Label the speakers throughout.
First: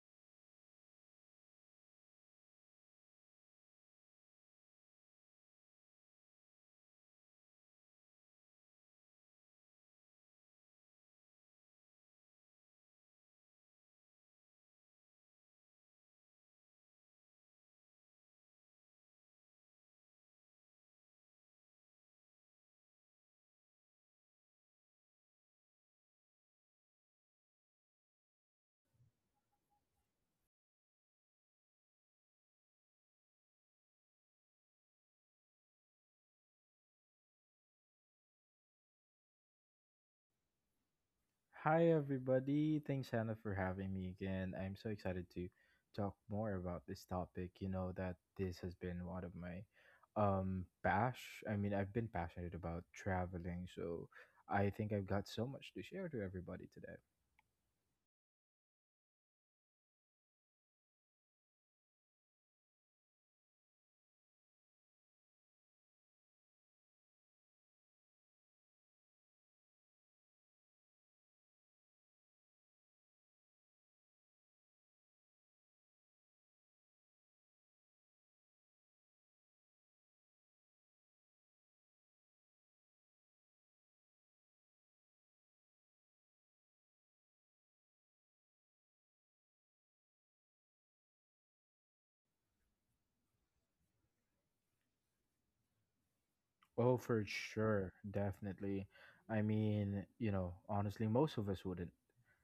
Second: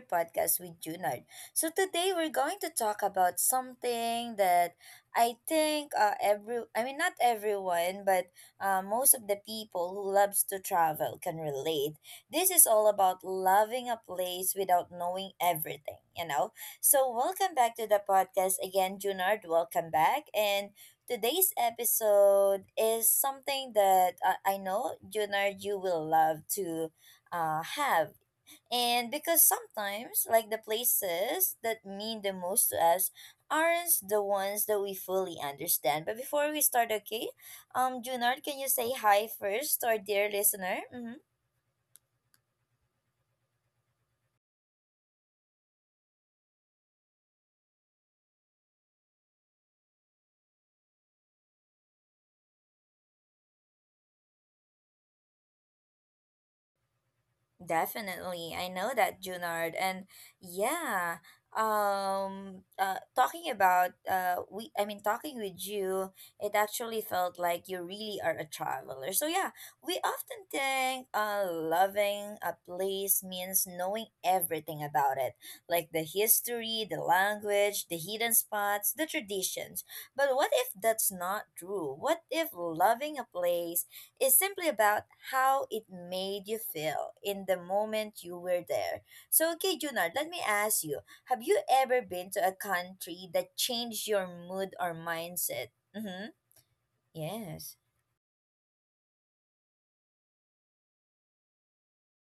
Speaker 1: podcast with Junard. So, today we're going to talk about something that I think every, I mean, not everyone, but most of the people who loves to travel can relate. This is all about loving a place without knowing everything, you know? So, welcome back to the podcast again, Junard. Welcome back. And today's episode is something that I know, Junard, you will love to have. And because sometimes, like the places that mean the most to us aren't the ones that we fully understand. But before we start, okay, Junard, can you say hi first to our dear listener? Mm-hmm.
Speaker 2: Hi, everybody. Thanks, Hannah, for having me again. I'm so excited to talk more about this topic. You know that this has been one of my bash. I mean, I've been passionate about traveling, so I think I've got so much to share to everybody today.
Speaker 1: Definitely. I know that, Junard. And yeah, talking about we I mean talking with you, it actually felt like you really are a traveler. So yeah, we often think loving a place means knowing everything about it, like the history, the language, the hidden spots, the traditions. But what if that's not true? What if loving a place is simply about how it made you feel in the moment you were there. So, okay, Junard, let me ask you, have you ever been to a country that changed your mood or mindset? Mm-hmm.
Speaker 2: Oh, for
Speaker 1: Yes.
Speaker 2: sure, definitely. I mean, you know, honestly, most of us wouldn't,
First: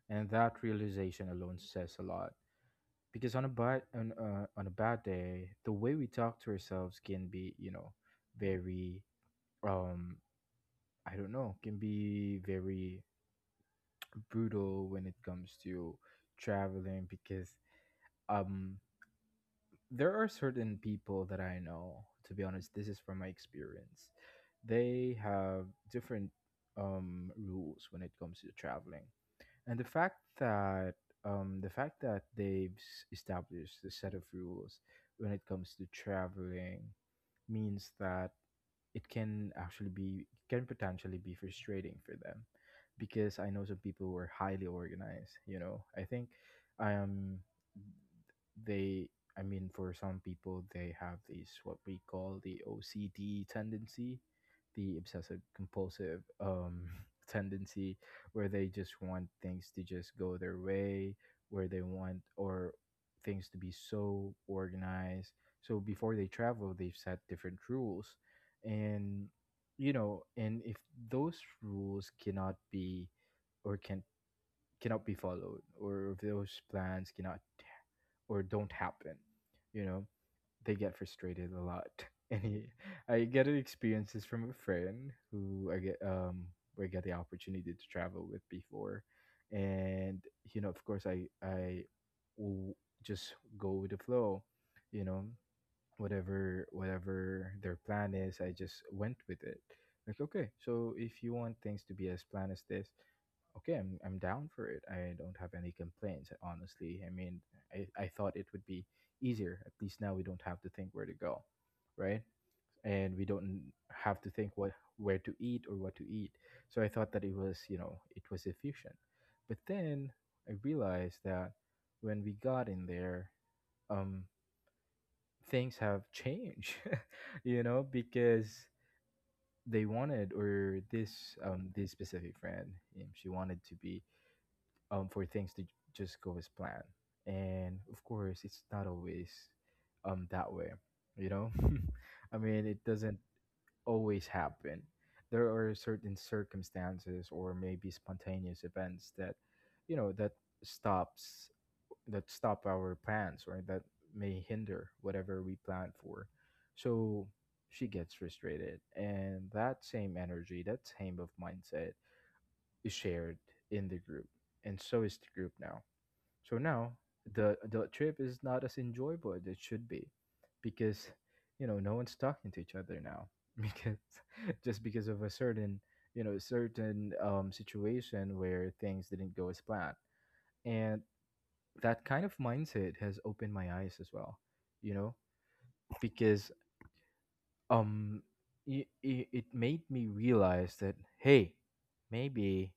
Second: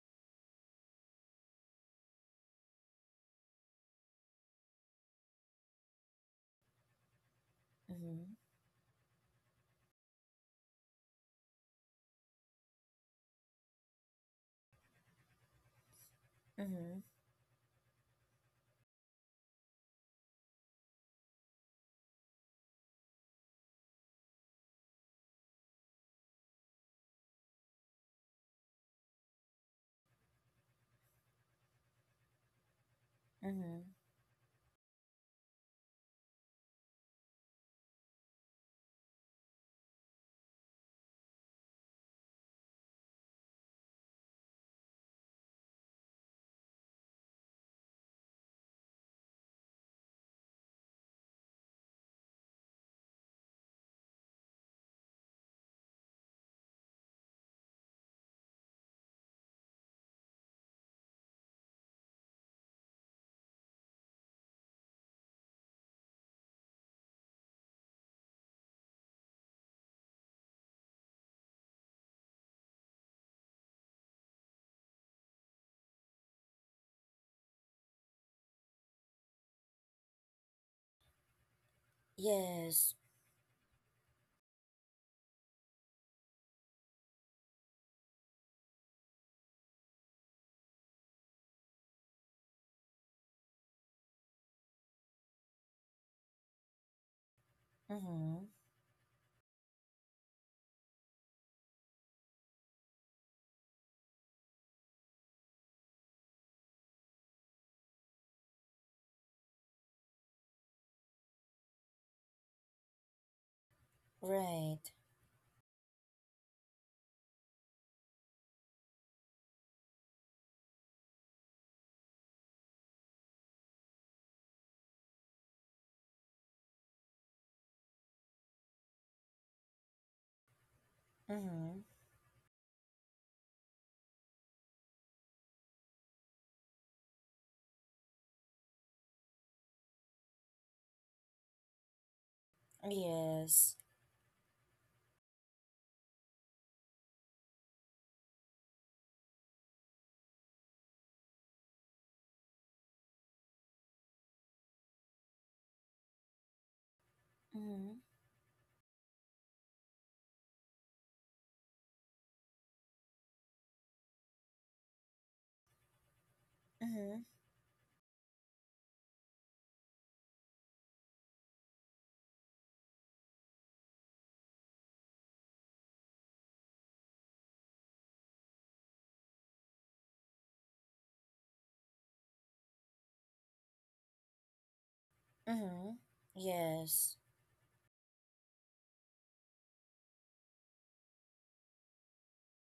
Speaker 2: and that realization alone says a lot. Because on a bad day, the way we talk to ourselves can be, you know,
Speaker 1: Mm-hmm.
Speaker 2: very, um I don't know, can be very brutal when it comes to
Speaker 1: Mm-hmm.
Speaker 2: traveling. Because um there are certain people that I know, to be honest. This is from my experience. They have different rules when it comes to traveling. And the fact that they've established
Speaker 1: Mm-hmm.
Speaker 2: a set of rules when it comes to traveling means that it can actually be can potentially be frustrating for them, because I know some people who are highly organized, you know. I think um they I mean, for some people, they have these what we call the OCD tendency, the obsessive compulsive tendency, where they just want things to just go their way, where they want or things to be so organized. So before they travel, they've set different rules, and you know, and if those rules can cannot be followed, or if those plans cannot or don't happen, you know, they get frustrated a lot. and he,
Speaker 1: Yes.
Speaker 2: I get experiences from a friend who I get the opportunity to travel with before. And you know, of course, I will just go with the flow, you know. Whatever their plan is,
Speaker 1: Mm-hmm.
Speaker 2: I just went with it. Like, okay, so if you want things to be as planned as this, I'm down for it. I don't have any complaints, honestly. I mean, I thought it would be easier. At least now we don't have to think where to go, right? And we don't have to think what
Speaker 1: Right.
Speaker 2: where to eat or what to eat. So I thought that it was, you know, it was efficient. But then I realized that when we got in there, um things have changed. You know, because they wanted or this
Speaker 1: Mm-hmm.
Speaker 2: this specific friend, she wanted to be for things to just go as planned. And of course, it's not always that way, you know. I mean, it doesn't
Speaker 1: Yes.
Speaker 2: always happen. There are certain circumstances or maybe spontaneous events that, you know, that stops that stop our plans, or that may hinder whatever we plan for. So she
Speaker 1: Mm-hmm.
Speaker 2: gets frustrated, and that same energy, that same of mindset, is shared in the group. And so is the group now. So now
Speaker 1: Mm-hmm.
Speaker 2: the trip is not as enjoyable as it should be, because, you know, no one's talking to each other now. Because just because of a certain, you know, certain, situation where things didn't go as planned. And that kind of mindset has opened my eyes as well, you know.
Speaker 1: Mm-hmm.
Speaker 2: Because
Speaker 1: Yes.
Speaker 2: um it made me realize that, hey, maybe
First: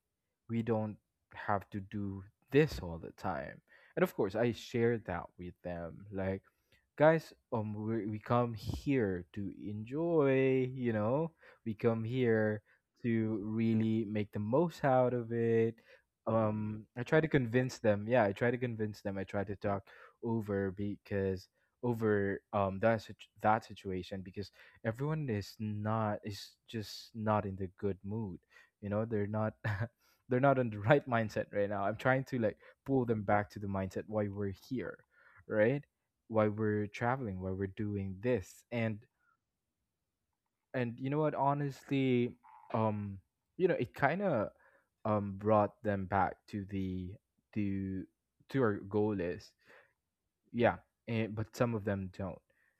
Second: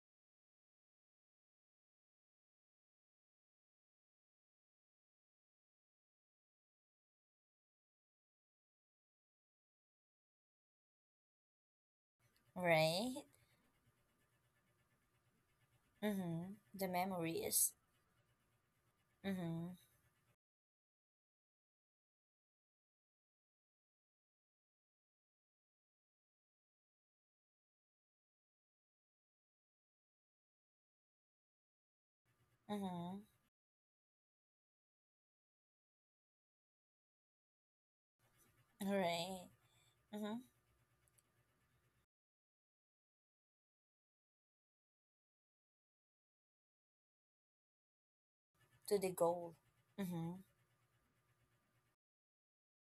Speaker 2: we don't have to do this all the time. And of course, I shared that with them, like, guys, we come here to enjoy, you know. We come here
Speaker 1: Right.
Speaker 2: to really make the most out of it.
Speaker 1: Mm-hmm. The
Speaker 2: I try to
Speaker 1: memories.
Speaker 2: convince them, yeah, I try to convince them, I try to
Speaker 1: Mm-hmm.
Speaker 2: talk over, because over um that sit- that situation, because everyone is not is just not in the good mood, you know. They're not they're not in the right mindset right now. I'm trying to like pull
Speaker 1: Mm-hmm.
Speaker 2: them back to the mindset why we're here, right? Why we're traveling, why we're doing this. and
Speaker 1: Right. Mm-hmm.
Speaker 2: and you know what, honestly, um you know, it kind of brought them back to the to to our
Speaker 1: To the
Speaker 2: goal is,
Speaker 1: goal. Mm-hmm.
Speaker 2: yeah. And, but some of them don't,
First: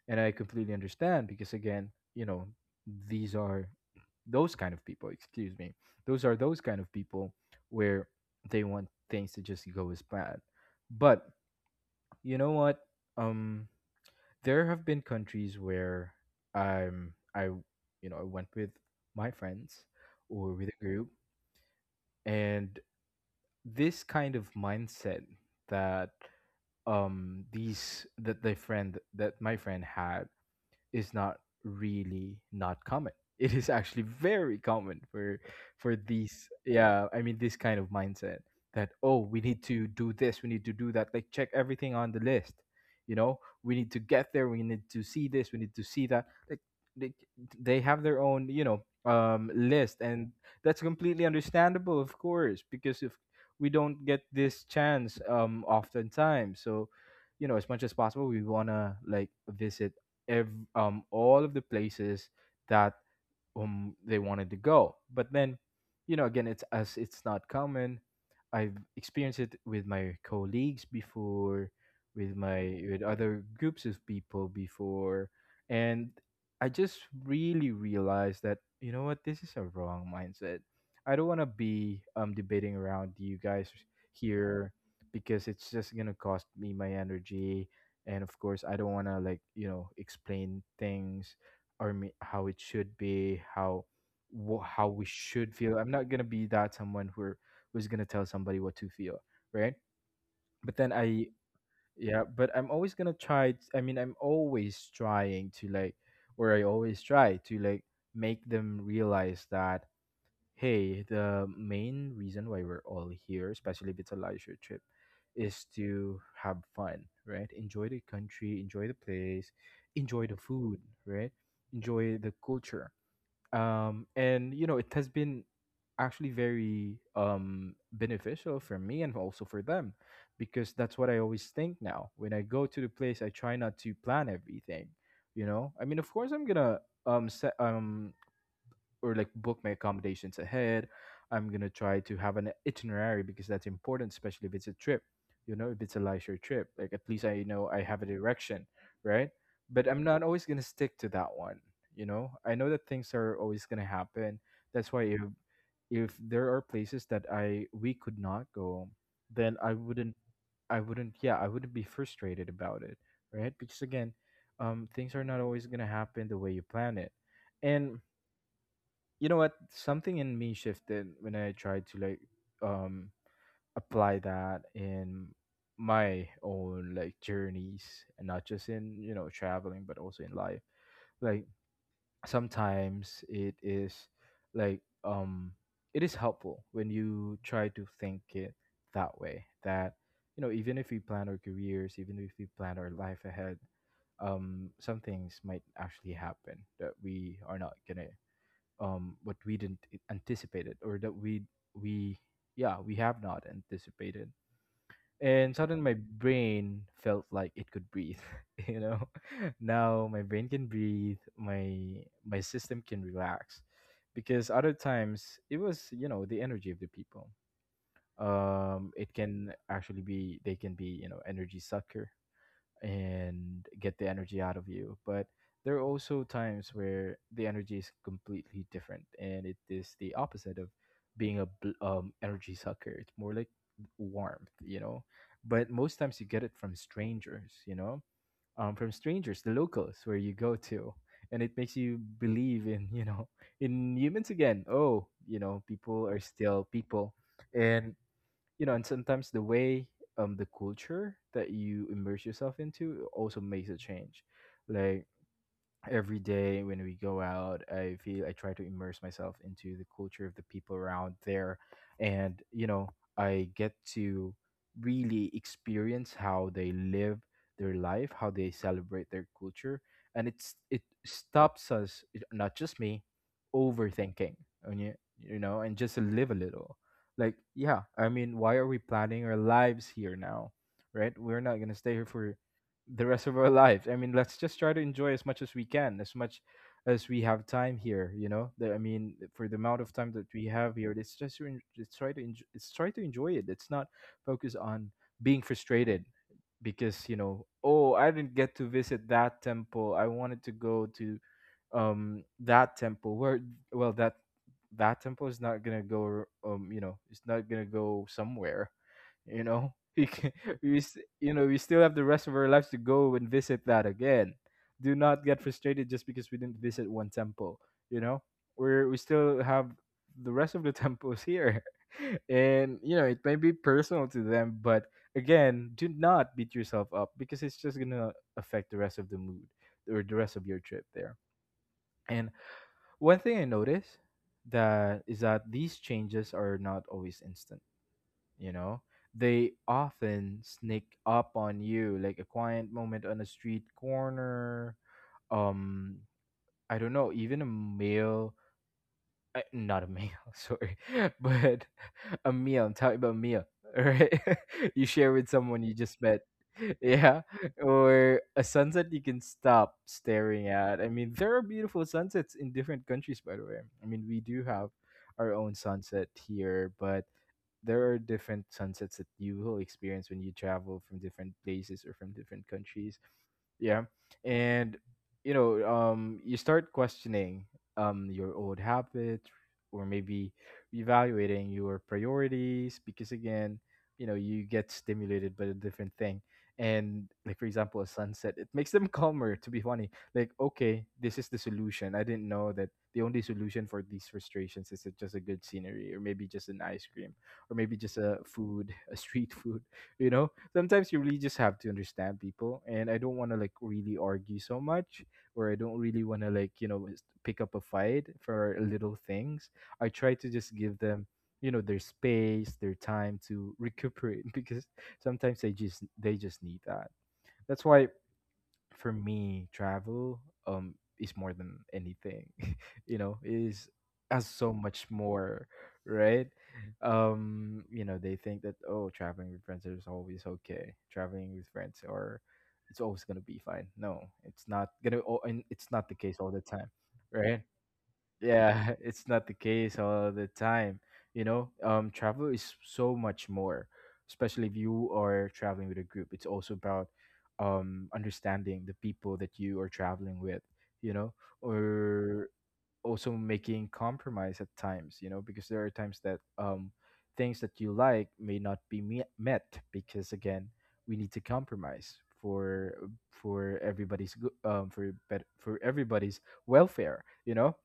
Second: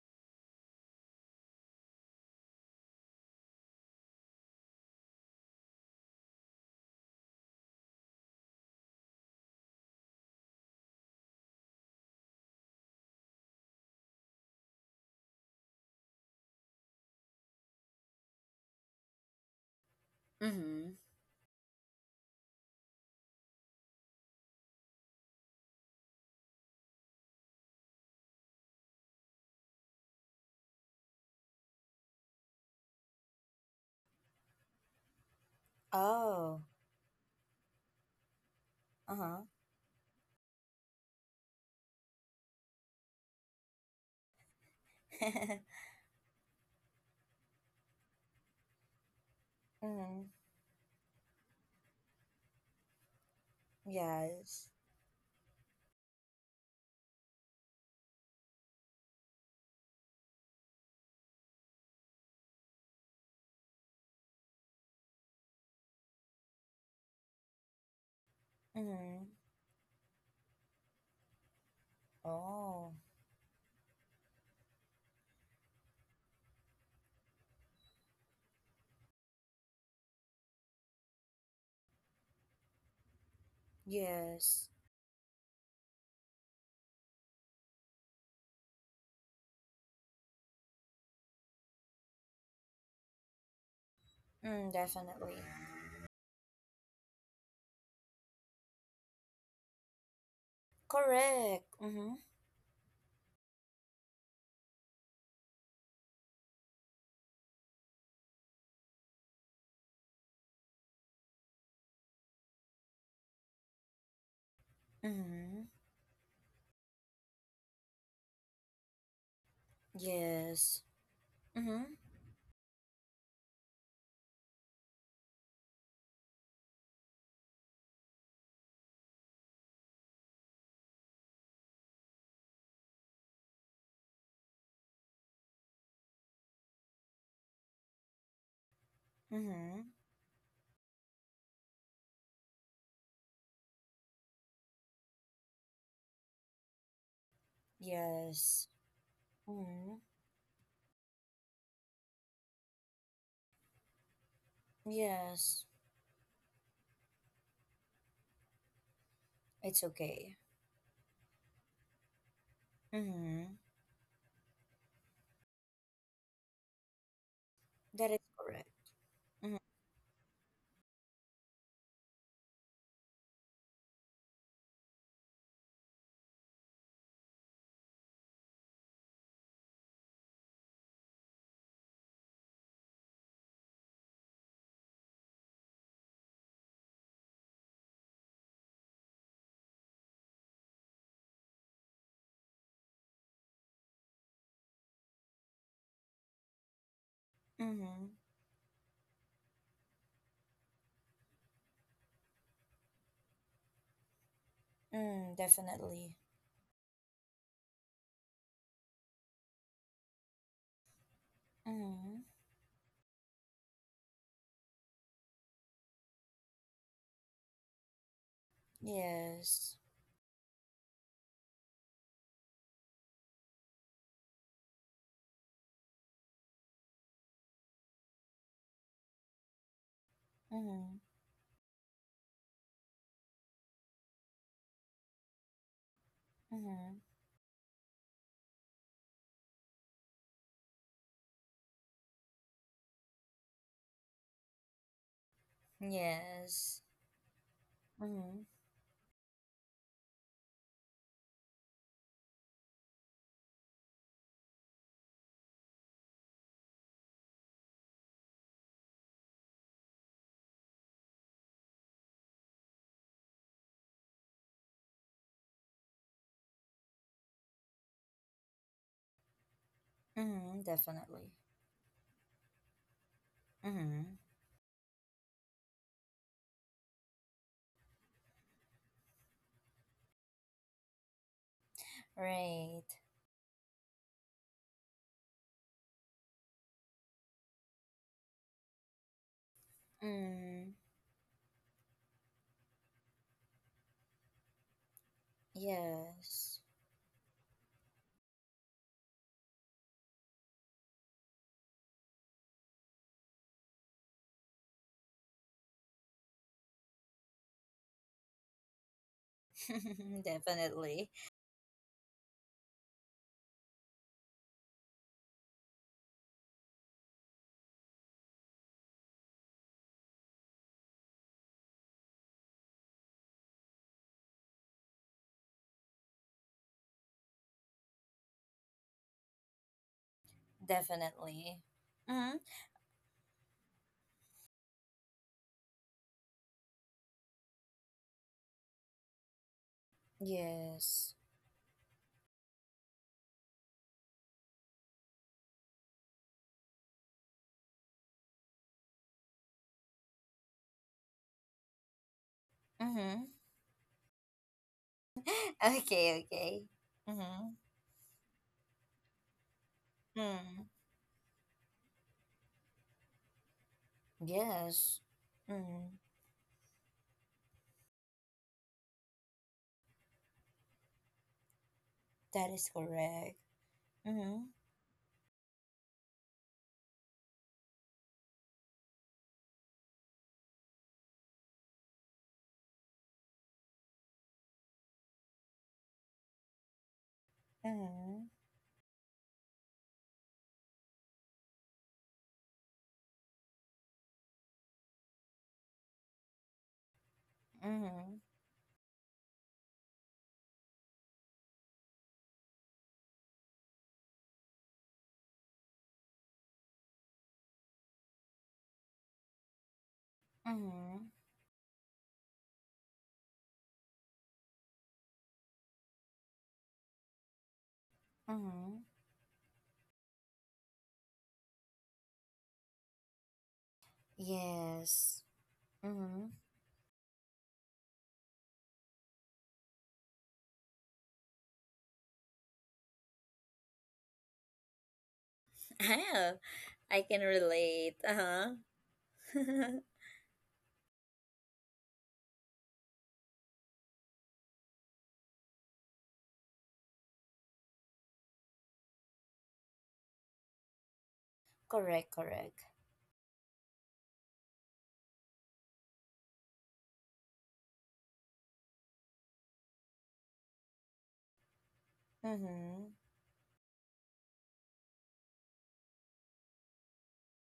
Speaker 2: and I completely understand, because again, you know, these are those kind of people excuse me, those are those kind of people where they want things to just go as planned. But you know what, um there have been countries where I'm I you know, I went with my friends or with a
Speaker 1: Mm-hmm.
Speaker 2: group. And this kind of mindset that, these that the friend that my friend had, is not really not common. It is actually very common for these,
Speaker 1: Oh.
Speaker 2: yeah, I mean, this kind of mindset that, oh, we
Speaker 1: Uh-huh.
Speaker 2: need to do this, we need to do that, like check everything on the list. You know, we need to get there, we need to see this, we need to see that. Like they, they have their own, you know, list.
Speaker 1: Mm-hmm.
Speaker 2: And that's completely understandable, of course, because if we don't get this
Speaker 1: Yes.
Speaker 2: chance, oftentimes, so you know, as much as possible, we want to like visit all of the places that they wanted to go. But then, you know, again, it's not common. I've
Speaker 1: Mm-hmm.
Speaker 2: experienced it with my colleagues before, with my
Speaker 1: Oh.
Speaker 2: with other groups of people before. And I just really realized that, you know what, this is a wrong mindset. I don't want to be debating around you guys
Speaker 1: Yes.
Speaker 2: here, because it's just gonna cost me my energy. And of course, I don't want to like, you know, explain things or me, how it should be, how
Speaker 1: Mm,
Speaker 2: how we
Speaker 1: definitely.
Speaker 2: should feel. I'm not gonna be that someone who who's gonna tell somebody what to feel, right? But then I
Speaker 1: Correct. Mm-hmm.
Speaker 2: yeah, but I'm always gonna try. I mean, I'm always trying to like, or I always try to like make them realize that, hey, the main reason why we're all here, especially if it's a leisure trip,
Speaker 1: Mm-hmm.
Speaker 2: is to have fun, right? Enjoy the country, enjoy the place, enjoy the food,
Speaker 1: Yes.
Speaker 2: right?
Speaker 1: Mm-hmm.
Speaker 2: Enjoy the culture. And you know, it has been actually very beneficial for me and also for them, because that's what I always think now. When I go to the place, I try not to plan everything. You know, I mean, of course, I'm gonna set or like book my
Speaker 1: Mm-hmm.
Speaker 2: accommodations ahead. I'm gonna try to have an itinerary, because that's important, especially if it's a trip. You know, if it's a leisure trip, like at least I know I have a direction,
Speaker 1: Yes.
Speaker 2: right? But
Speaker 1: Mm-hmm.
Speaker 2: I'm not always gonna stick to that one. You know, I know that things are always gonna happen. That's why if
Speaker 1: Yes.
Speaker 2: there are places that I we could not go, then I
Speaker 1: It's
Speaker 2: wouldn't
Speaker 1: okay.
Speaker 2: I wouldn't yeah, I wouldn't be frustrated about it,
Speaker 1: Mm-hmm.
Speaker 2: right? Because again, things are not always going to happen the way you plan it. And
Speaker 1: That is correct.
Speaker 2: you know what,
Speaker 1: Mm-hmm.
Speaker 2: something in me shifted when I tried to like um apply that in my own like journeys, and not just in, you know, traveling, but also in life. Like sometimes it is like um it is helpful when you try to think it that way, that you know, even if we plan our careers, even if we plan our life ahead, some things might actually happen that we are not
Speaker 1: Mm-hmm.
Speaker 2: gonna what we didn't anticipate it, or that we yeah, we have not anticipated.
Speaker 1: Mm,
Speaker 2: And suddenly my
Speaker 1: definitely.
Speaker 2: brain felt like it could breathe. You know, now my brain can breathe, my
Speaker 1: Mm-hmm.
Speaker 2: my system can relax. Because other times, it was, you know, the energy of the people, it can
Speaker 1: Yes.
Speaker 2: actually be, they can be, you know, energy sucker, and get the energy out of you. But there are also times where the energy is completely different, and it is the opposite of
Speaker 1: Mm-hmm.
Speaker 2: being a energy sucker. It's more like warmth, you know. But most times you get it from
Speaker 1: Mm-hmm.
Speaker 2: strangers, you know, from strangers, the locals where you go to. And it makes you believe in, you know, in humans again. Oh, you know, people are still
Speaker 1: Yes.
Speaker 2: people. And
Speaker 1: Mm-hmm.
Speaker 2: you know, and sometimes the way the culture that you immerse yourself into also makes a change. Like every day when we go out, I feel, I try to immerse myself into the culture of the people around there. And you know, I get to really experience how they live their life, how they celebrate their culture. And it's
Speaker 1: Mm-hmm.
Speaker 2: it
Speaker 1: Definitely.
Speaker 2: stops us, not just me,
Speaker 1: Mm-hmm.
Speaker 2: overthinking. And you know, and just live a little, like, yeah, I mean, why are we planning our lives here now? Right? We're not going to stay here for
Speaker 1: Right.
Speaker 2: the rest of our lives. I mean, let's just try to enjoy as much as we can, as much as we have time here. You know, for the amount of time that we have
Speaker 1: Mm.
Speaker 2: here, let's just let's try to enjoy, let's try to enjoy it. Let's not focus on being frustrated
Speaker 1: Yes.
Speaker 2: because you know, oh, I didn't get to visit that temple. I wanted to go to that temple where well that that temple is not gonna go, you know, it's not gonna go somewhere, you know. We can,
Speaker 1: Definitely.
Speaker 2: you know, we still have the rest of our lives to go and visit that again. Do not get frustrated just because we didn't visit one temple, you know. We're we still have the rest of the temples here. And you know, it may be personal to them, but again, do not beat yourself up because it's just gonna affect the rest of the mood or the rest of your trip there.
Speaker 1: Definitely.
Speaker 2: And
Speaker 1: Mm-hmm.
Speaker 2: one thing I noticed that is that these changes are not always instant, you know? They often sneak
Speaker 1: Yes.
Speaker 2: up on you like a quiet moment on a street corner, um I don't know, even a meal. Not a meal, sorry, but a meal. I'm talking about
Speaker 1: Mm-hmm.
Speaker 2: meal, right? You share with someone you just met,
Speaker 1: Okay, okay.
Speaker 2: yeah,
Speaker 1: Mm-hmm.
Speaker 2: or a sunset you can stop staring
Speaker 1: Mm.
Speaker 2: at. I mean, there are beautiful sunsets in different countries, by the way. I mean, we do have
Speaker 1: Yes.
Speaker 2: our own
Speaker 1: Mm.
Speaker 2: sunset here, but there are different sunsets that you will experience when you travel from different places or from different
Speaker 1: That is
Speaker 2: countries.
Speaker 1: correct.
Speaker 2: Yeah.
Speaker 1: Mm-hmm.
Speaker 2: And you know, you start questioning your old habits, or maybe evaluating your priorities, because again, you know, you get stimulated by a different thing. And like for example a
Speaker 1: Mm-hmm.
Speaker 2: sunset, it makes them calmer, to be funny. Like, okay, this is the solution. I didn't know that the only solution for these frustrations is just a good scenery, or maybe just an ice cream, or maybe just a
Speaker 1: Mm-hmm.
Speaker 2: food, a street food. You know, sometimes you really just have to understand people, and I don't want to like really argue so much, or I don't really want to like, you know, pick up a fight for little things. I try to just give them,
Speaker 1: Mm-hmm.
Speaker 2: you know, their space, their time to recuperate, because sometimes they just need that. That's why
Speaker 1: Mm-hmm.
Speaker 2: for me, travel um is more than anything. You know, is has so much
Speaker 1: Yes.
Speaker 2: more, right?
Speaker 1: Mm-hmm.
Speaker 2: You know, they think that oh, traveling with friends is always okay. Traveling with friends, or it's always gonna be fine. No, it's not gonna. And it's not the case all the time,
Speaker 1: I can
Speaker 2: right?
Speaker 1: relate. Uh-huh.
Speaker 2: Yeah. It's not the case all the time, you know. Travel is so much more. Especially if you are traveling with a group, it's also about understanding the people that you are traveling with, you know.
Speaker 1: Correct,
Speaker 2: Or
Speaker 1: correct.
Speaker 2: also making compromise at times, you know, because there are times that things that you like may not be met, because again, we need to compromise
Speaker 1: Mm-hmm.
Speaker 2: for everybody's good, for for everybody's welfare, you know.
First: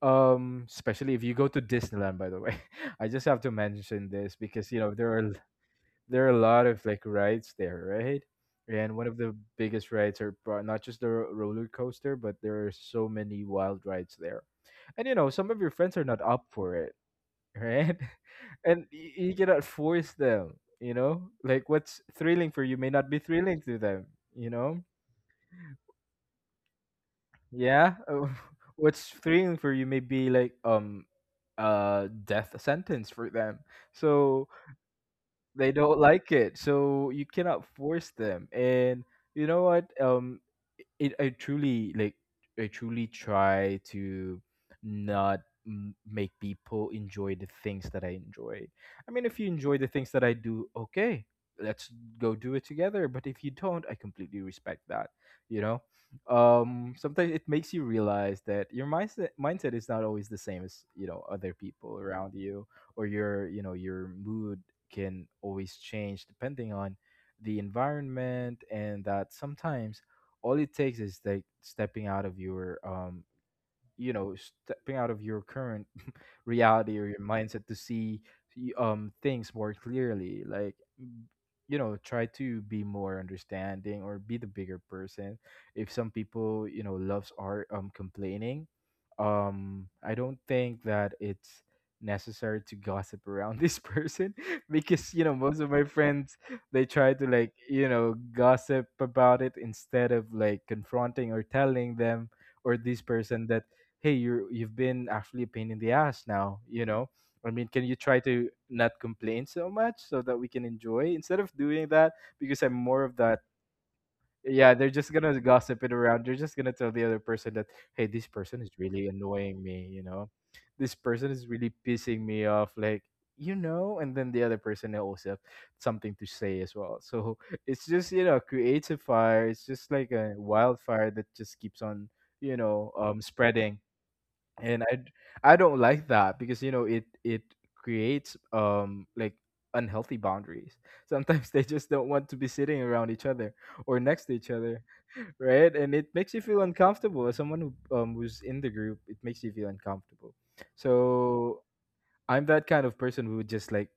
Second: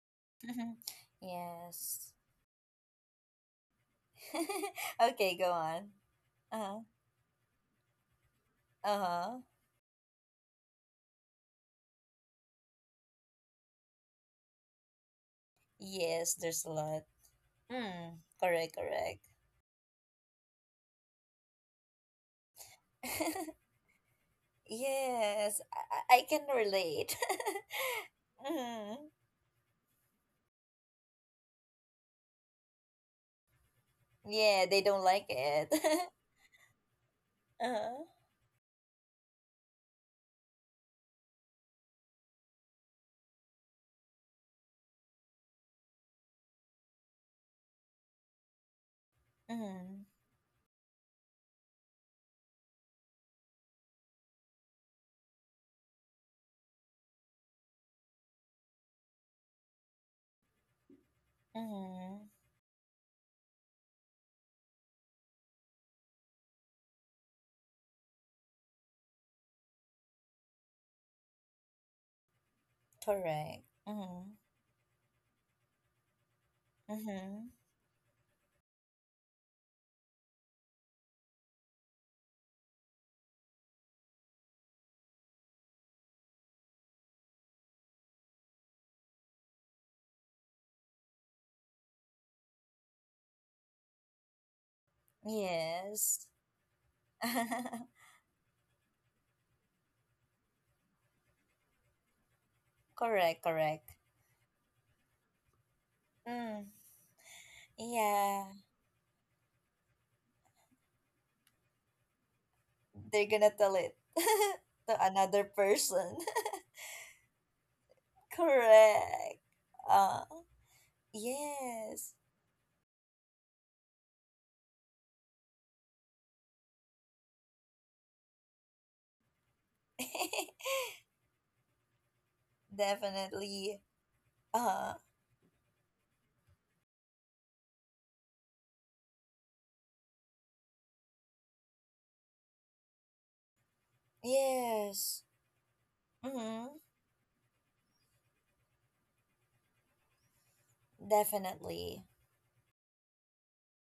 Speaker 2: Especially if you go to
Speaker 1: Yes.
Speaker 2: Disneyland, by the way. I just have to mention this, because you know,
Speaker 1: Okay, go on.
Speaker 2: there are a lot
Speaker 1: Uh-huh.
Speaker 2: of like rides there, right? And one of the
Speaker 1: Uh-huh.
Speaker 2: biggest rides are not just the roller coaster, but there are so many wild rides there. And you know, some of your friends are not
Speaker 1: Yes,
Speaker 2: up
Speaker 1: there's a
Speaker 2: for it,
Speaker 1: lot.
Speaker 2: right?
Speaker 1: Mm, correct,
Speaker 2: And
Speaker 1: correct.
Speaker 2: you cannot force them, you know? Like what's thrilling for you may not be thrilling to them, you know?
Speaker 1: Yes, I can relate.
Speaker 2: Yeah. What's
Speaker 1: Hmm.
Speaker 2: thrilling for you may be like a death sentence for them. So
Speaker 1: Yeah, they don't like
Speaker 2: they don't
Speaker 1: it.
Speaker 2: like it, so you cannot
Speaker 1: Uh-huh.
Speaker 2: force them. And you know what, it, I truly like, I truly try to not make people enjoy the things that I enjoy. I mean, if you enjoy the
Speaker 1: Mm,
Speaker 2: things that I do, okay, let's go do it together. But if you don't, I completely respect that, you know. Sometimes it makes you realize that your mindset is not always the same as, you know, other people
Speaker 1: mm,
Speaker 2: around you. Or your, you know, your mood can always change depending on the environment. And that sometimes all it takes is like stepping out of your,
Speaker 1: correct.
Speaker 2: you
Speaker 1: Mm,
Speaker 2: know, stepping out of your current reality or your
Speaker 1: mm-hmm.
Speaker 2: mindset to see things more clearly. Like you know, try to be more understanding, or be the bigger person. If some people, you know, loves are complaining, I don't think that it's necessary to gossip around this person. Because you know, most of my
Speaker 1: Yes.
Speaker 2: friends, they try to like, you know, gossip about it instead of like confronting or telling them, or this
Speaker 1: Correct,
Speaker 2: person, that
Speaker 1: correct.
Speaker 2: hey, you've been actually a pain in the ass now,
Speaker 1: Mm,
Speaker 2: you know. I mean, can you try
Speaker 1: yeah.
Speaker 2: to not complain so much so that we can enjoy, instead of doing that? Because I'm more of
Speaker 1: They're
Speaker 2: that.
Speaker 1: gonna tell it
Speaker 2: Yeah, they're
Speaker 1: to
Speaker 2: just gonna
Speaker 1: another
Speaker 2: gossip it
Speaker 1: person.
Speaker 2: around, they're just gonna tell the other person that hey, this person is really
Speaker 1: Correct.
Speaker 2: annoying me, you
Speaker 1: Uh,
Speaker 2: know. This person is really pissing
Speaker 1: yes.
Speaker 2: me off, like, you know. And then the other person will also have something to say as well, so it's just, you know, creates a fire. It's just like a wildfire that just keeps on, you know, spreading.
Speaker 1: Definitely.
Speaker 2: And
Speaker 1: Uh,
Speaker 2: I don't like that, because you know, it creates, like unhealthy boundaries. Sometimes they just don't want to be sitting around each other or next to each other,
Speaker 1: yes.
Speaker 2: right? And it makes you feel
Speaker 1: Mm-hmm.
Speaker 2: uncomfortable as someone who, who's in the group. It makes you feel uncomfortable. So
Speaker 1: Definitely.
Speaker 2: I'm that kind of person who would just like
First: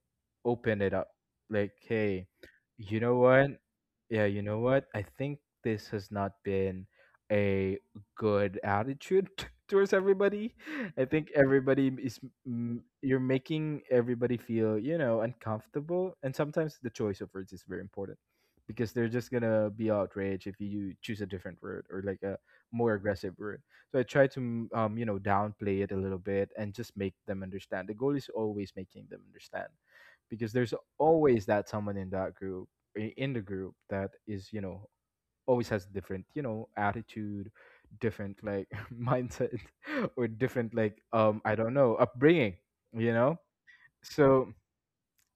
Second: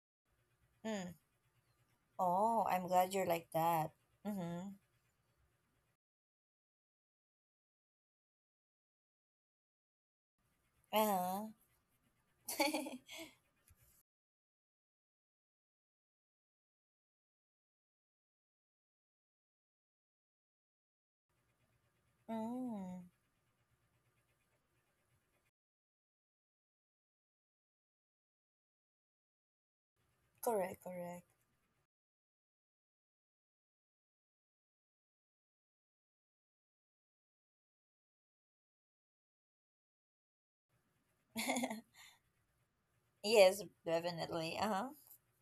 Speaker 2: open it up.
Speaker 1: Mm.
Speaker 2: Like, hey,
Speaker 1: Oh, I'm
Speaker 2: you
Speaker 1: glad
Speaker 2: know
Speaker 1: you're like
Speaker 2: what?
Speaker 1: that.
Speaker 2: Yeah, you know
Speaker 1: Mm-hmm.
Speaker 2: what? I think this has not been a good attitude towards everybody. I think
Speaker 1: Uh-huh.
Speaker 2: everybody is, you're making everybody feel, you know, uncomfortable. And sometimes the choice of words is very important, because they're just going to be outraged if you choose a different word, or like a more
Speaker 1: Mm.
Speaker 2: aggressive word. So I try to you know, downplay it a little bit and just make them understand. The goal is always making them understand, because there's
Speaker 1: Correct, correct.
Speaker 2: always that someone in that group, in the group, that is, you know, always has different, you know, attitude, different like mindset, or different like, I don't know, upbringing, you know.
Speaker 1: Yes,
Speaker 2: So
Speaker 1: definitely. Uh-huh.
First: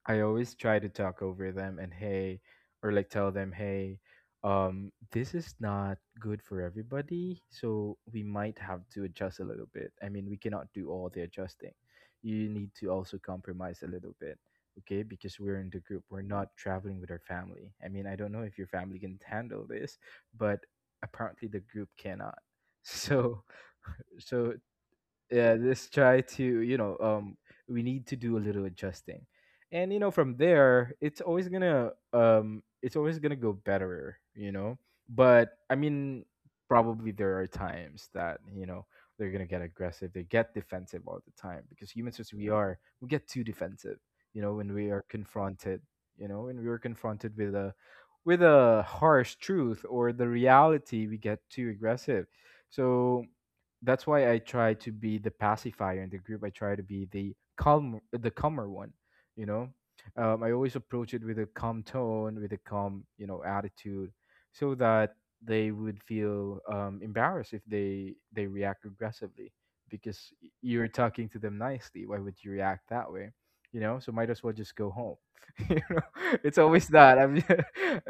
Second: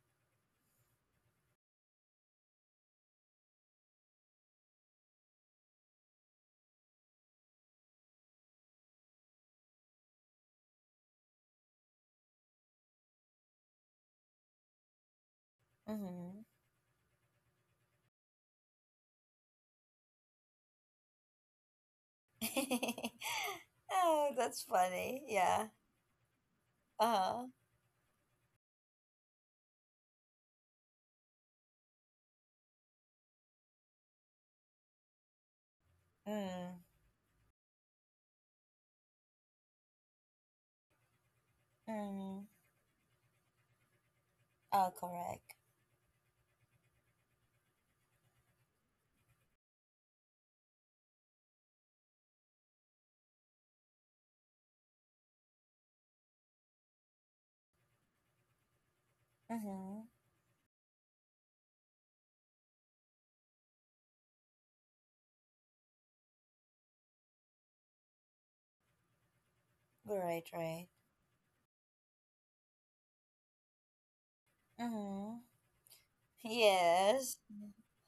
Speaker 2: I always try to talk over them and hey, or like tell them, hey, this is not good for everybody, so we might have to adjust a little bit. I mean, we cannot do all the adjusting. You need to also compromise a little bit, okay? Because we're in the group, we're not traveling with our family. I mean, I don't know if your family can handle this, but apparently the group cannot.
Speaker 1: Mm-hmm.
Speaker 2: So,
Speaker 1: Oh,
Speaker 2: so
Speaker 1: that's funny.
Speaker 2: yeah,
Speaker 1: Yeah.
Speaker 2: let's try to, you know,
Speaker 1: Uh-huh.
Speaker 2: we need to do a little adjusting. And you know, from there it's always gonna, it's always gonna go better, you know. But I mean,
Speaker 1: Mm.
Speaker 2: probably there are times that you know, they're gonna get aggressive. They get defensive all the time, because humans as we
Speaker 1: Mm.
Speaker 2: are, we get too defensive, you know, when we
Speaker 1: Oh,
Speaker 2: are
Speaker 1: correct.
Speaker 2: confronted, you know, when we are confronted with a, with a harsh truth or the reality, we get too aggressive. So that's why I try to be the pacifier in the group. I try to be the calm, the calmer one. You know,
Speaker 1: Mm-hmm.
Speaker 2: I always approach it with a calm tone, with a calm, you know, attitude, so that they would feel, embarrassed if they react aggressively, because
Speaker 1: Right,
Speaker 2: you're
Speaker 1: right.
Speaker 2: talking to them nicely. Why would you react that way? You know, so might as well just go home.
Speaker 1: Mm-hmm.
Speaker 2: You know, it's always that.
Speaker 1: Yes.
Speaker 2: I'm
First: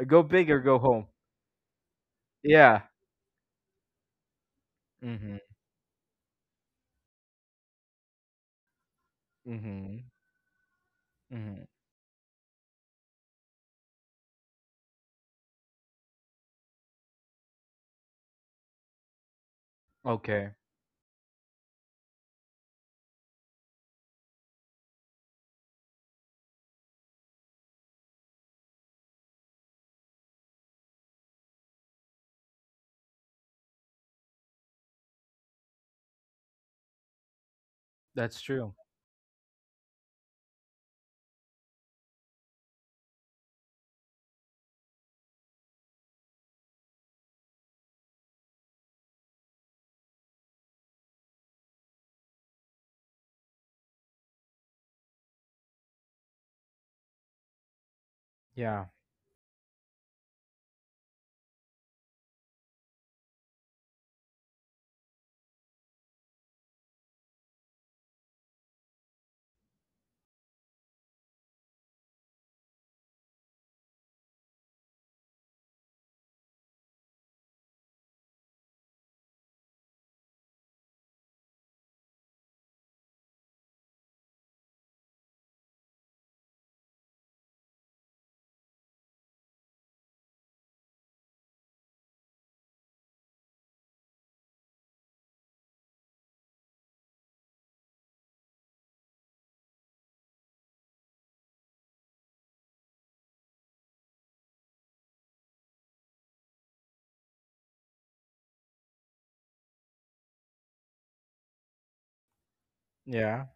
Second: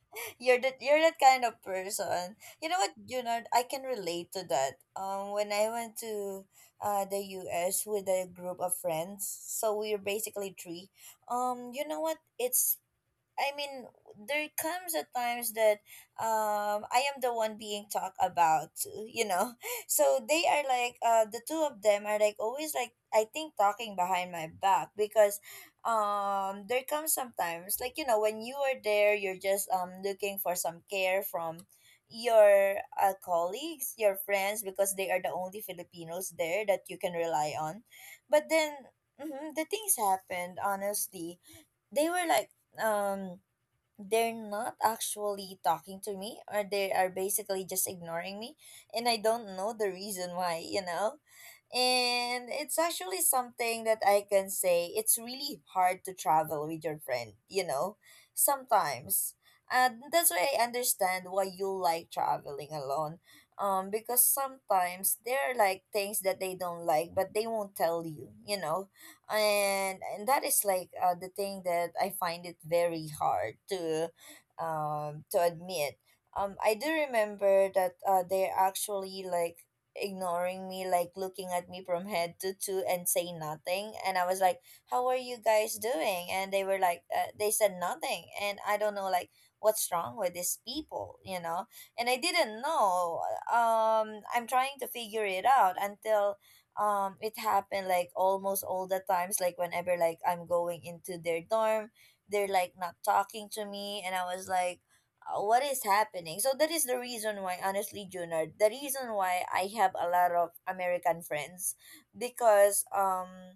Speaker 2: go big
Speaker 1: You're
Speaker 2: or go
Speaker 1: that you're
Speaker 2: home.
Speaker 1: that kind of person. You know
Speaker 2: Yeah.
Speaker 1: what, Junard? I can relate to that.
Speaker 2: Mm-hmm.
Speaker 1: When I went to the US with a group of friends, so we
Speaker 2: Mm-hmm.
Speaker 1: are basically three.
Speaker 2: Mm-hmm.
Speaker 1: You know what? I mean, there comes a times that I am the one being talked about, you know. So they
Speaker 2: Okay,
Speaker 1: are like the two of them are like always like I think talking behind my back because there comes sometimes like you know when you are there you're just looking for some care from your colleagues, your friends because they are the only Filipinos there that you can rely on.
Speaker 2: that's
Speaker 1: But
Speaker 2: true.
Speaker 1: then mhm, the things happened honestly. They were like um they're not actually talking to me or they are basically just ignoring me and I don't know the reason why, you know? And it's actually something that I can say it's really hard to travel with your friend, you know,
Speaker 2: Yeah.
Speaker 1: sometimes. And that's why I understand why you like traveling alone. Because sometimes there are like things that they don't like, but they won't tell you, you know, and that is like the thing that I find it very hard to admit. I do remember that they're actually like ignoring me, like looking at me from head to toe and say nothing. And I was like, "How are you guys doing?" And they were like, "They said nothing," and I don't know like what's wrong with these people, you know. And I didn't know. I'm trying to figure it out until it happened like almost all the times like whenever like I'm going into their dorm, they're like not talking to me and I was like, what is happening?" So that is the reason why honestly, Junard, the reason why I have a lot of American friends because
Speaker 2: Yeah.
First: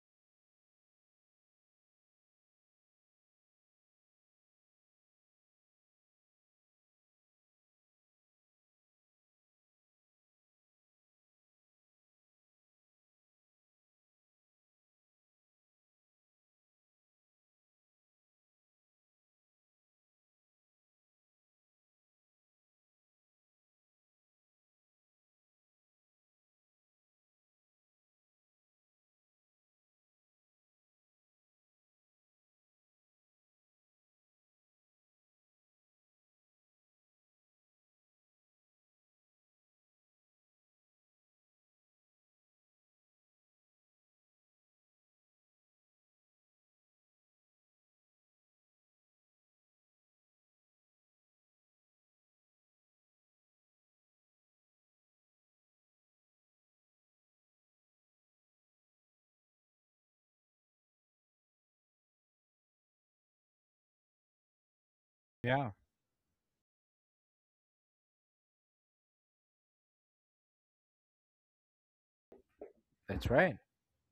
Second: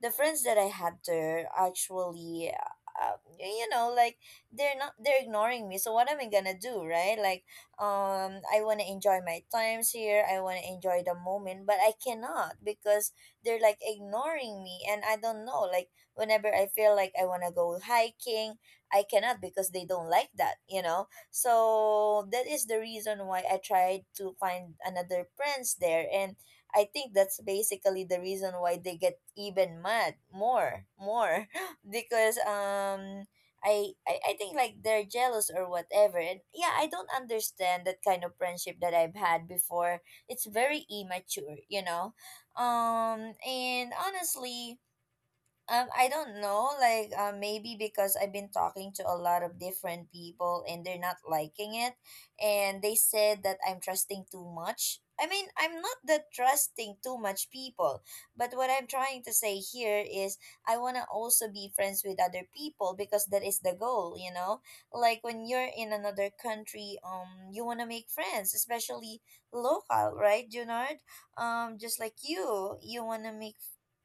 Speaker 1: the friends that I had there actually you know like they're not they're ignoring me, so what am I gonna do, right? Like I want to enjoy my times here, I want to enjoy the moment, but I cannot because they're like ignoring me and I don't know like whenever I feel like I want to go hiking I cannot because they don't like that you know. So that is the reason why I tried to find another friends there and I think that's basically the reason why they get even mad more because I think like they're jealous or whatever. And yeah, I don't understand that kind of friendship that I've had before. It's very immature, you know. Um, and honestly, I don't know. Like, maybe because I've been talking to a lot of different people and they're not liking it, and they said that I'm trusting too much. I mean, I'm not the trusting too much people, but what I'm trying to say here is I want to also be friends with other people because that is the goal, you know? Like when
Speaker 2: Yeah.
Speaker 1: you're in another country, you want to make friends, especially local, right, Junard? Just like you
Speaker 2: That's
Speaker 1: want to
Speaker 2: right.
Speaker 1: make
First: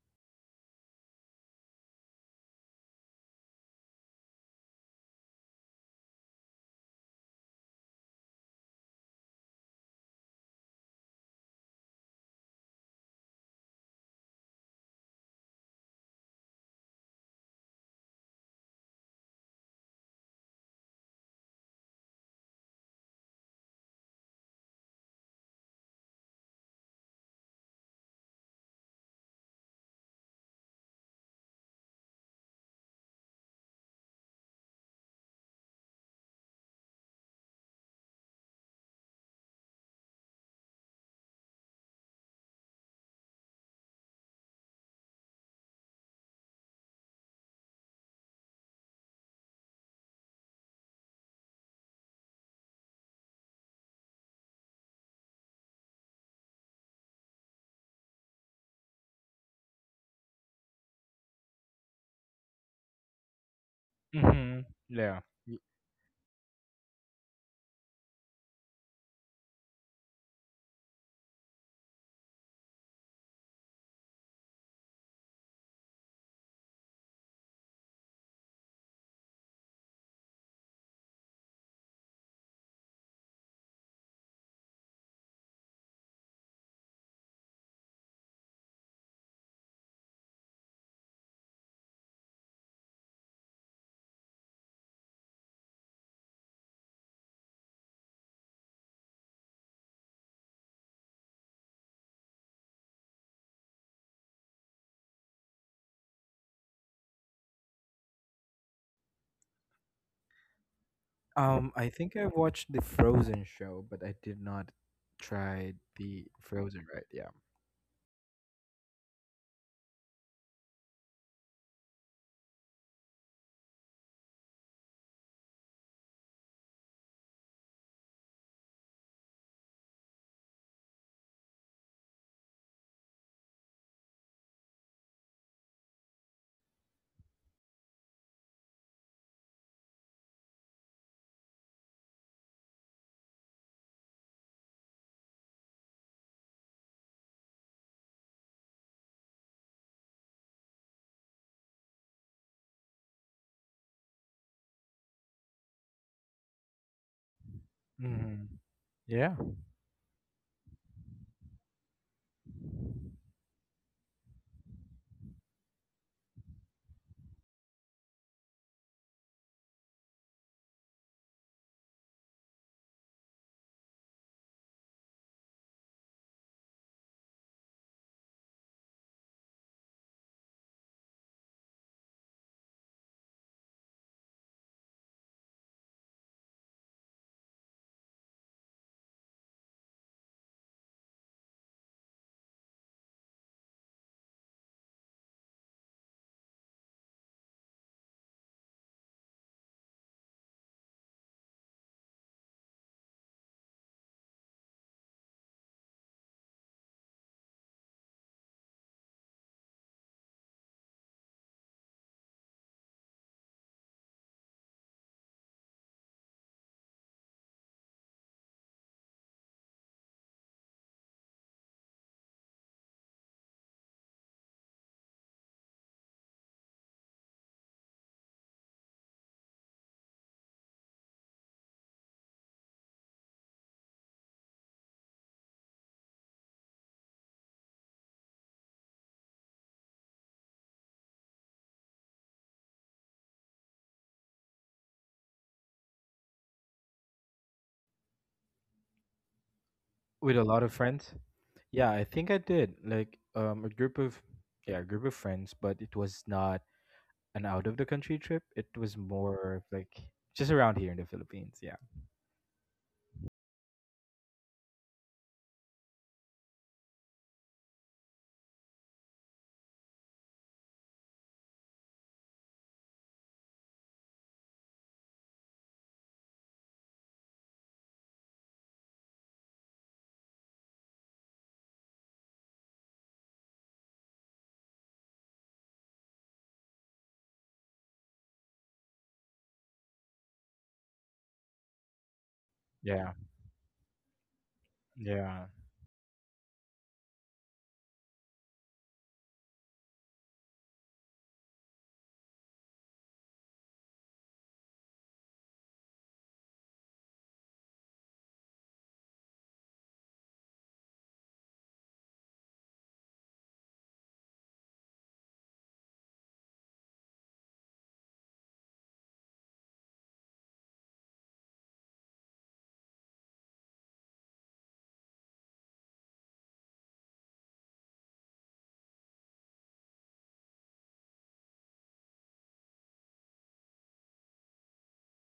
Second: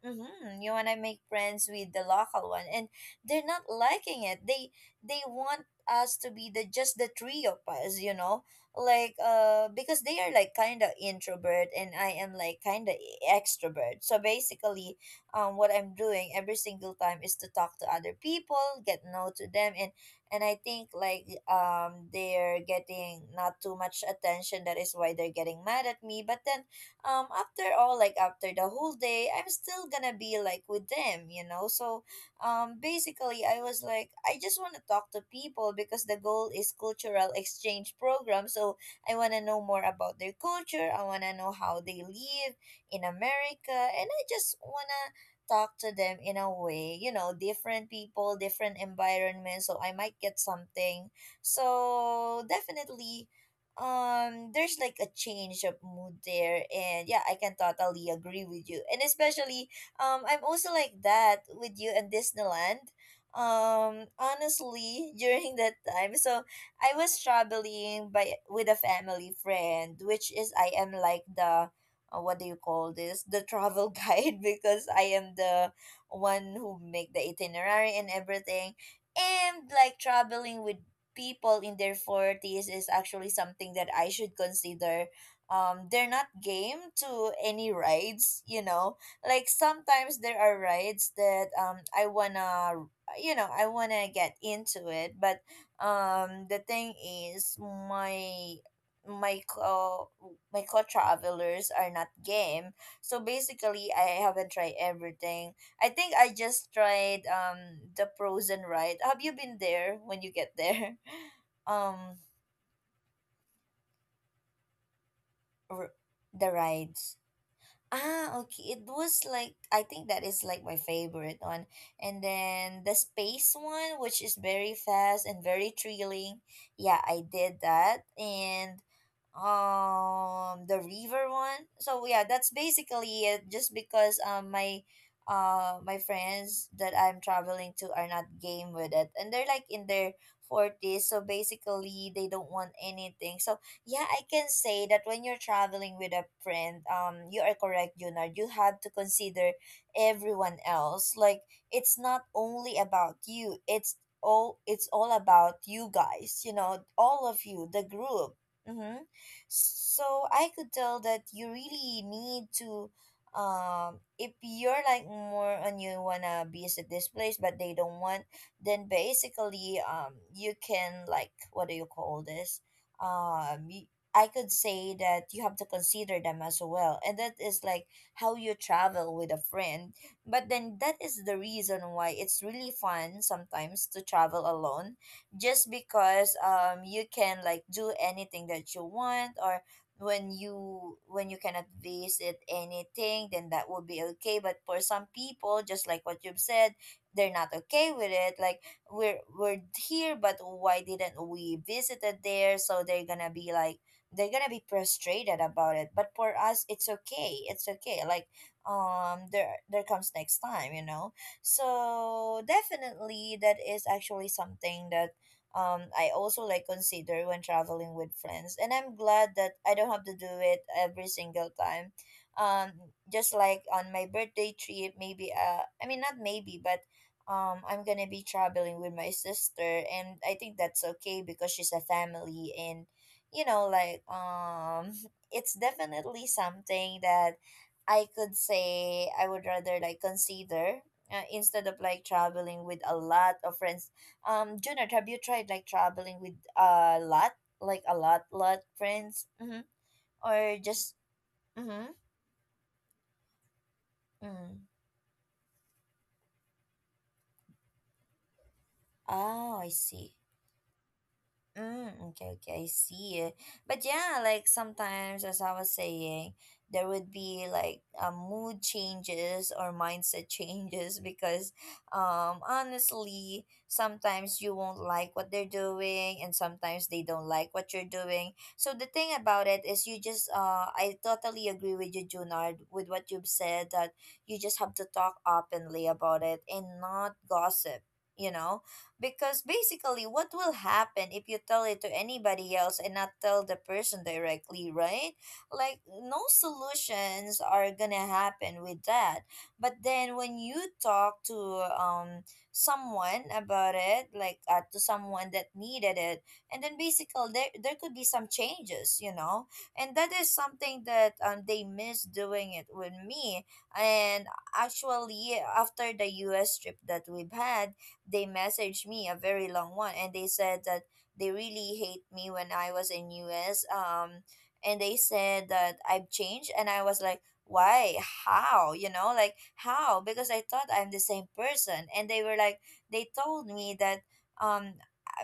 Speaker 1: Mm-hmm. You wanna make friends with the local one, and they're not liking it. They want us to be the just the three of us, you know, like because they are like kind of introvert and I am like kind of extrovert. So basically, what I'm doing every single time is to talk to other people, get know to them, and I think like they're getting not too much attention. That is why they're getting mad at me. But then after all like after the whole day I'm still gonna be like with them you know. So basically I was like I just want to talk to people because the goal is cultural exchange program, so I want to know more about their culture, I want to know how they live in America, and I just want to talk to them in a way, you know, different people, different environments, so I might get something. So definitely there's like a change of mood there, and yeah, I can totally agree with you. And especially I'm also like that with you in Disneyland, um,
Speaker 2: Hmm.
Speaker 1: honestly,
Speaker 2: Yeah.
Speaker 1: during
Speaker 2: Y-
Speaker 1: that time. So I was traveling by with a family friend, which is I am like the what do you call this, the travel guide, because I am the one who make the itinerary and everything. And like traveling with people in their 40s is actually something that I should consider. They're not game to any rides, you know. Like sometimes there are rides that I wanna, you know, I wanna get into it, but the thing is my co my co travelers are not game. So basically I haven't tried everything. I think I just tried the frozen ride. Have you been there when you get there?
Speaker 2: I
Speaker 1: Um
Speaker 2: think I watched the Frozen show, but I did not try
Speaker 1: r-
Speaker 2: the
Speaker 1: the
Speaker 2: Frozen, right?
Speaker 1: rides.
Speaker 2: Yeah.
Speaker 1: Ah, okay. It was like I think that is like my favorite one. And then the space one, which is very fast and very thrilling. Yeah, I did that. And the river one. So yeah, that's basically it just because my friends that I'm traveling to are not game with it. And they're like in their 40s, so basically they don't want anything. So yeah, I can say that when you're traveling with a friend, you are correct, Junard. You have to consider everyone else. Like it's not only about you. It's all about you guys. You know, all of you, the group.
Speaker 2: Hmm.
Speaker 1: Mm-hmm.
Speaker 2: Yeah.
Speaker 1: So I could tell that you really need to if you're like more on you wanna visit this place but they don't want, then basically you can like what do you call this, um y- I could say that you have to consider them as well. And that is like how you travel with a friend. But then that is the reason why it's really fun sometimes to travel alone, just because you can like do anything that you want. Or when you cannot visit anything, then that would be okay. But for some people, just like what you've said, they're not okay with it, like we're here but why didn't we visited there, so they're gonna be like they're gonna be frustrated about it. But for us, it's okay, it's okay, like there comes next time, you know. So definitely, that is actually something that I also like consider when traveling with friends, and I'm glad that I don't have to do it every single time. um just like on my birthday trip maybe, I mean not maybe, but I'm gonna be traveling with my sister, and I think that's okay because she's a family. And you know like it's definitely something that I could say I would rather like consider, instead of like traveling with a lot of friends. Junard, have you tried like traveling with a lot, like a lot friends? Mm-hmm.
Speaker 2: With a
Speaker 1: Or
Speaker 2: lot of
Speaker 1: just
Speaker 2: friends.
Speaker 1: mm-hmm.
Speaker 2: Yeah, I think I did. Like a group of,
Speaker 1: mm.
Speaker 2: yeah, a group of friends, but it was not an out of the country trip. It was more
Speaker 1: Oh,
Speaker 2: of
Speaker 1: I
Speaker 2: like
Speaker 1: see.
Speaker 2: just around here in the Philippines. Yeah.
Speaker 1: Mm, okay, okay, I see. But yeah, like sometimes, as I was saying, there would be like mood changes or mindset changes because, honestly, sometimes you won't like what they're doing, and sometimes they don't like what you're doing. So the thing about it is, you just I totally agree with you, Junard, with what you've said that you just have to talk openly about it and not gossip. You know, because basically, what will happen if you tell it to anybody else and not
Speaker 2: Yeah.
Speaker 1: tell the person directly, right?
Speaker 2: Yeah.
Speaker 1: Like, no solutions are gonna happen with that. But then, when you talk to um someone about it, like to someone that needed it, and then basically there could be some changes, you know, and that is something that they miss doing it with me. And actually, after the U.S. trip that we've had, they messaged me a very long one and they said that they really hate me when I was in US, and they said that I've changed. And I was like why, how, you know like how, because I thought I'm the same person. And they were like, they told me that um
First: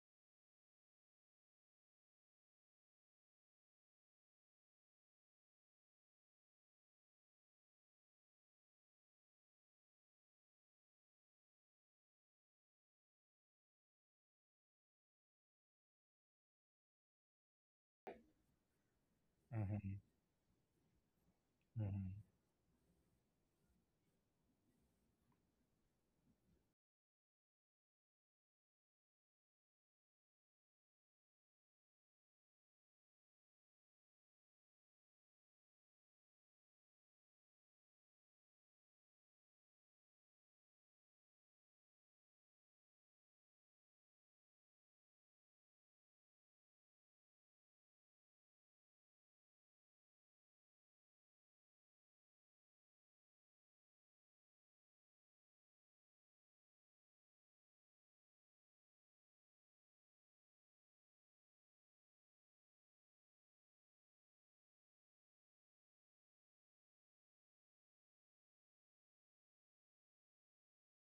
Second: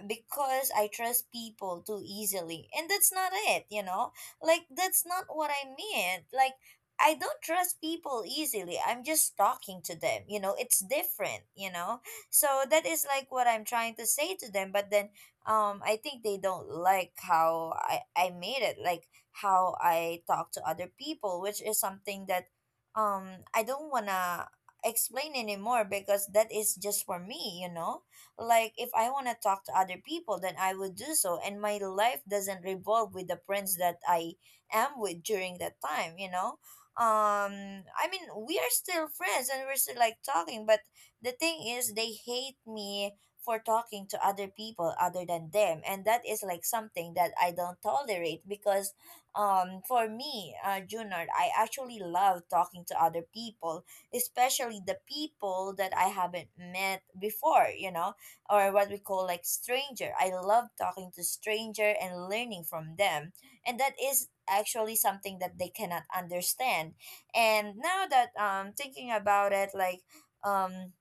Speaker 1: because I trust people too easily, and that's not it, you know, like that's not what I meant, like I don't trust people easily. I'm just talking to them. You know, it's different, you know? So that is like what I'm trying to say to them. But then I think they don't like how I made it, like how
Speaker 2: Hmm.
Speaker 1: I talk to other people, which is
Speaker 2: Hmm.
Speaker 1: something that um I don't wanna explain anymore, because that is just for me, you know. Like if I want to talk to other people, then I would do so, and my life doesn't revolve with the friends that I am with during that time, you know. I mean, we are still friends and we're still like talking, but the thing is, they hate me for talking to other people other than them, and that is like something that I don't tolerate because, for me, Junard, I actually love talking to other people, especially the people that I haven't met before. You know, or what we call like stranger. I love talking to stranger and learning from them. And that is actually something that they cannot understand. And now that thinking about it, like um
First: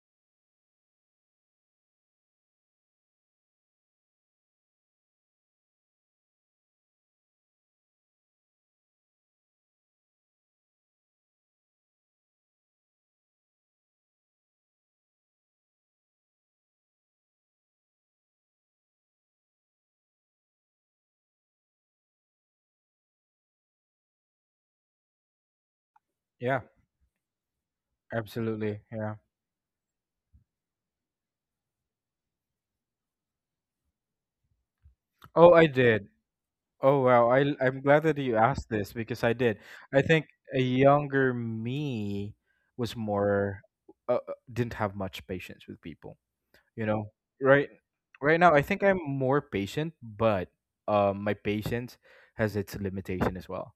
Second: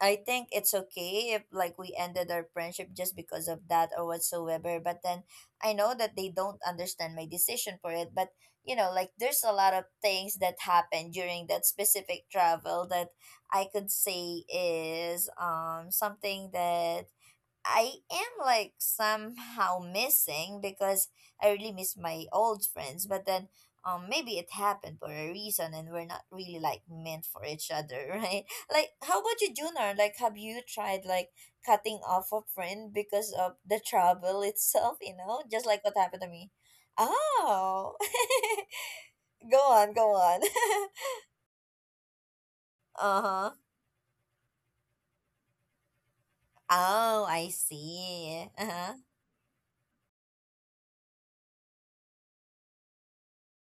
Speaker 1: I think it's okay if like we ended our friendship just because of that or whatsoever. But then I know that they don't understand my decision for it. But you know, like there's a lot of things that happened during that specific travel that I could say is something that I am like somehow missing because I really miss my old friends. But then maybe it happened for a reason and we're not really
Speaker 2: Yeah,
Speaker 1: like meant for each other, right?
Speaker 2: absolutely.
Speaker 1: Like
Speaker 2: Yeah.
Speaker 1: how about you, Junar? Like have you tried like cutting off a friend because of the trouble itself, you know?
Speaker 2: Oh,
Speaker 1: Just
Speaker 2: I
Speaker 1: like what
Speaker 2: did.
Speaker 1: happened to me.
Speaker 2: Oh wow, I'm
Speaker 1: Oh
Speaker 2: glad that you asked this because I
Speaker 1: go
Speaker 2: did.
Speaker 1: on,
Speaker 2: I
Speaker 1: go
Speaker 2: think
Speaker 1: on.
Speaker 2: a younger me was
Speaker 1: uh-huh.
Speaker 2: more didn't have much patience with people. You know,
Speaker 1: Oh, I
Speaker 2: right right
Speaker 1: see.
Speaker 2: now I think
Speaker 1: Uh-huh.
Speaker 2: I'm more patient, but my patience has its limitation as well.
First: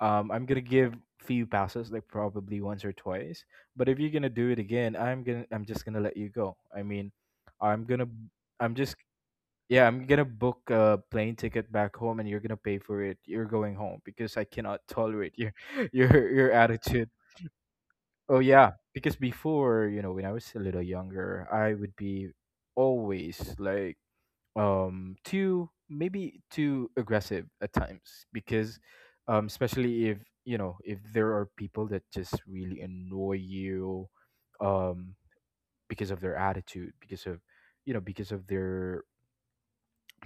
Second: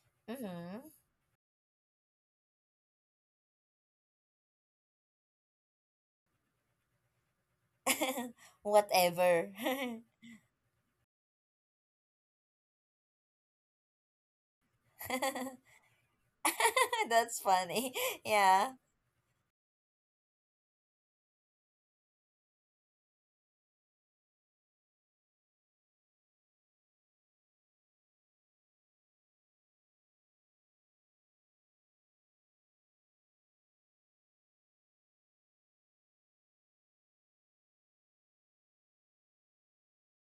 Speaker 2: I'm gonna
Speaker 1: Mm-hmm.
Speaker 2: give few passes, like probably once or twice. But if you're gonna do it again, I'm just gonna let you go. I mean, I'm gonna I'm just
Speaker 1: Whatever.
Speaker 2: yeah, I'm gonna book a plane ticket back home, and you're gonna pay for it. You're going home because I cannot tolerate your your attitude.
Speaker 1: That's funny.
Speaker 2: Oh
Speaker 1: Yeah.
Speaker 2: yeah, because before when I was a little younger, I would be always like too maybe too aggressive at times because especially if if there are people that just really annoy you um because of their attitude, because of because of their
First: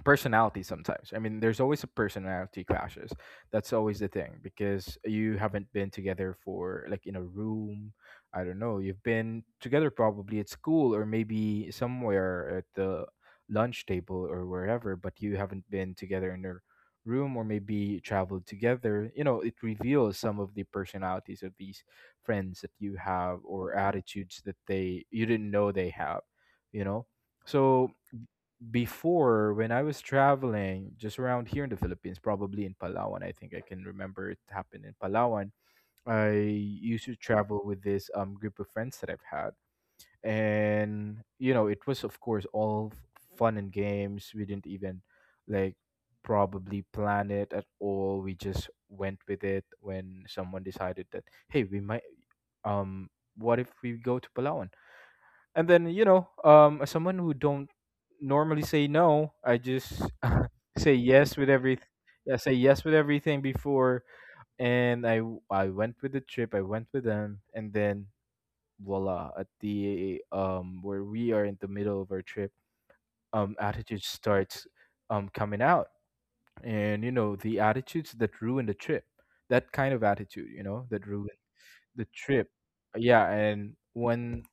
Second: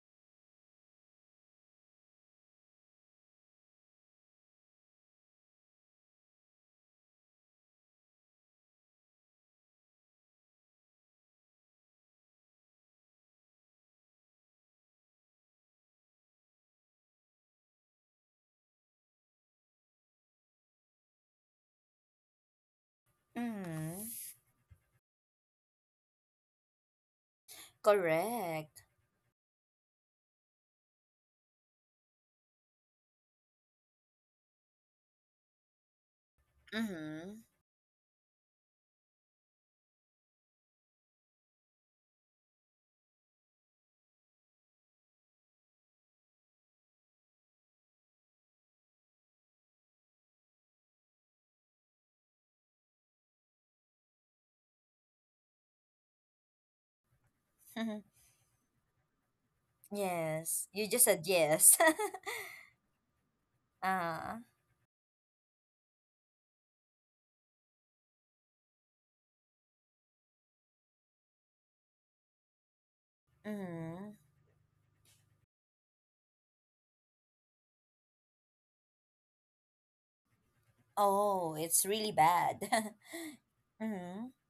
Speaker 2: personality sometimes. I mean, there's always a personality clashes. That's always the thing because you haven't been together for like in a room. I don't know. You've been together probably at school or maybe somewhere at the lunch table or wherever, but you haven't been together in a room or maybe traveled together. You know, it reveals some of the personalities of these friends that you have or
Speaker 1: Mm-hmm.
Speaker 2: attitudes that they you didn't know they have, you know. So
Speaker 1: Correct.
Speaker 2: before when I was traveling just around here in the Philippines, probably in Palawan, I think I can remember it happened in Palawan. I used to
Speaker 1: Mm-hmm.
Speaker 2: travel with this group of friends that I've had, and you know it was of course all fun and games. We didn't even like probably plan it at all. We just went with it when someone decided that hey we might um what if we go to Palawan? And then as someone who don't normally say no, I just
Speaker 1: yes. You
Speaker 2: say
Speaker 1: just said
Speaker 2: yes with
Speaker 1: yes.
Speaker 2: everything. I say yes with everything before,
Speaker 1: uh,
Speaker 2: and I went with the trip, I went with them, and then voila, at the where we are in the middle of our trip, attitude
Speaker 1: mm-hmm.
Speaker 2: starts coming out. And you know, the attitudes that ruin the trip, that kind of attitude, you know, that ruin
Speaker 1: Oh, it's
Speaker 2: the
Speaker 1: really
Speaker 2: trip.
Speaker 1: bad.
Speaker 2: Yeah, and
Speaker 1: mm-hmm.
Speaker 2: when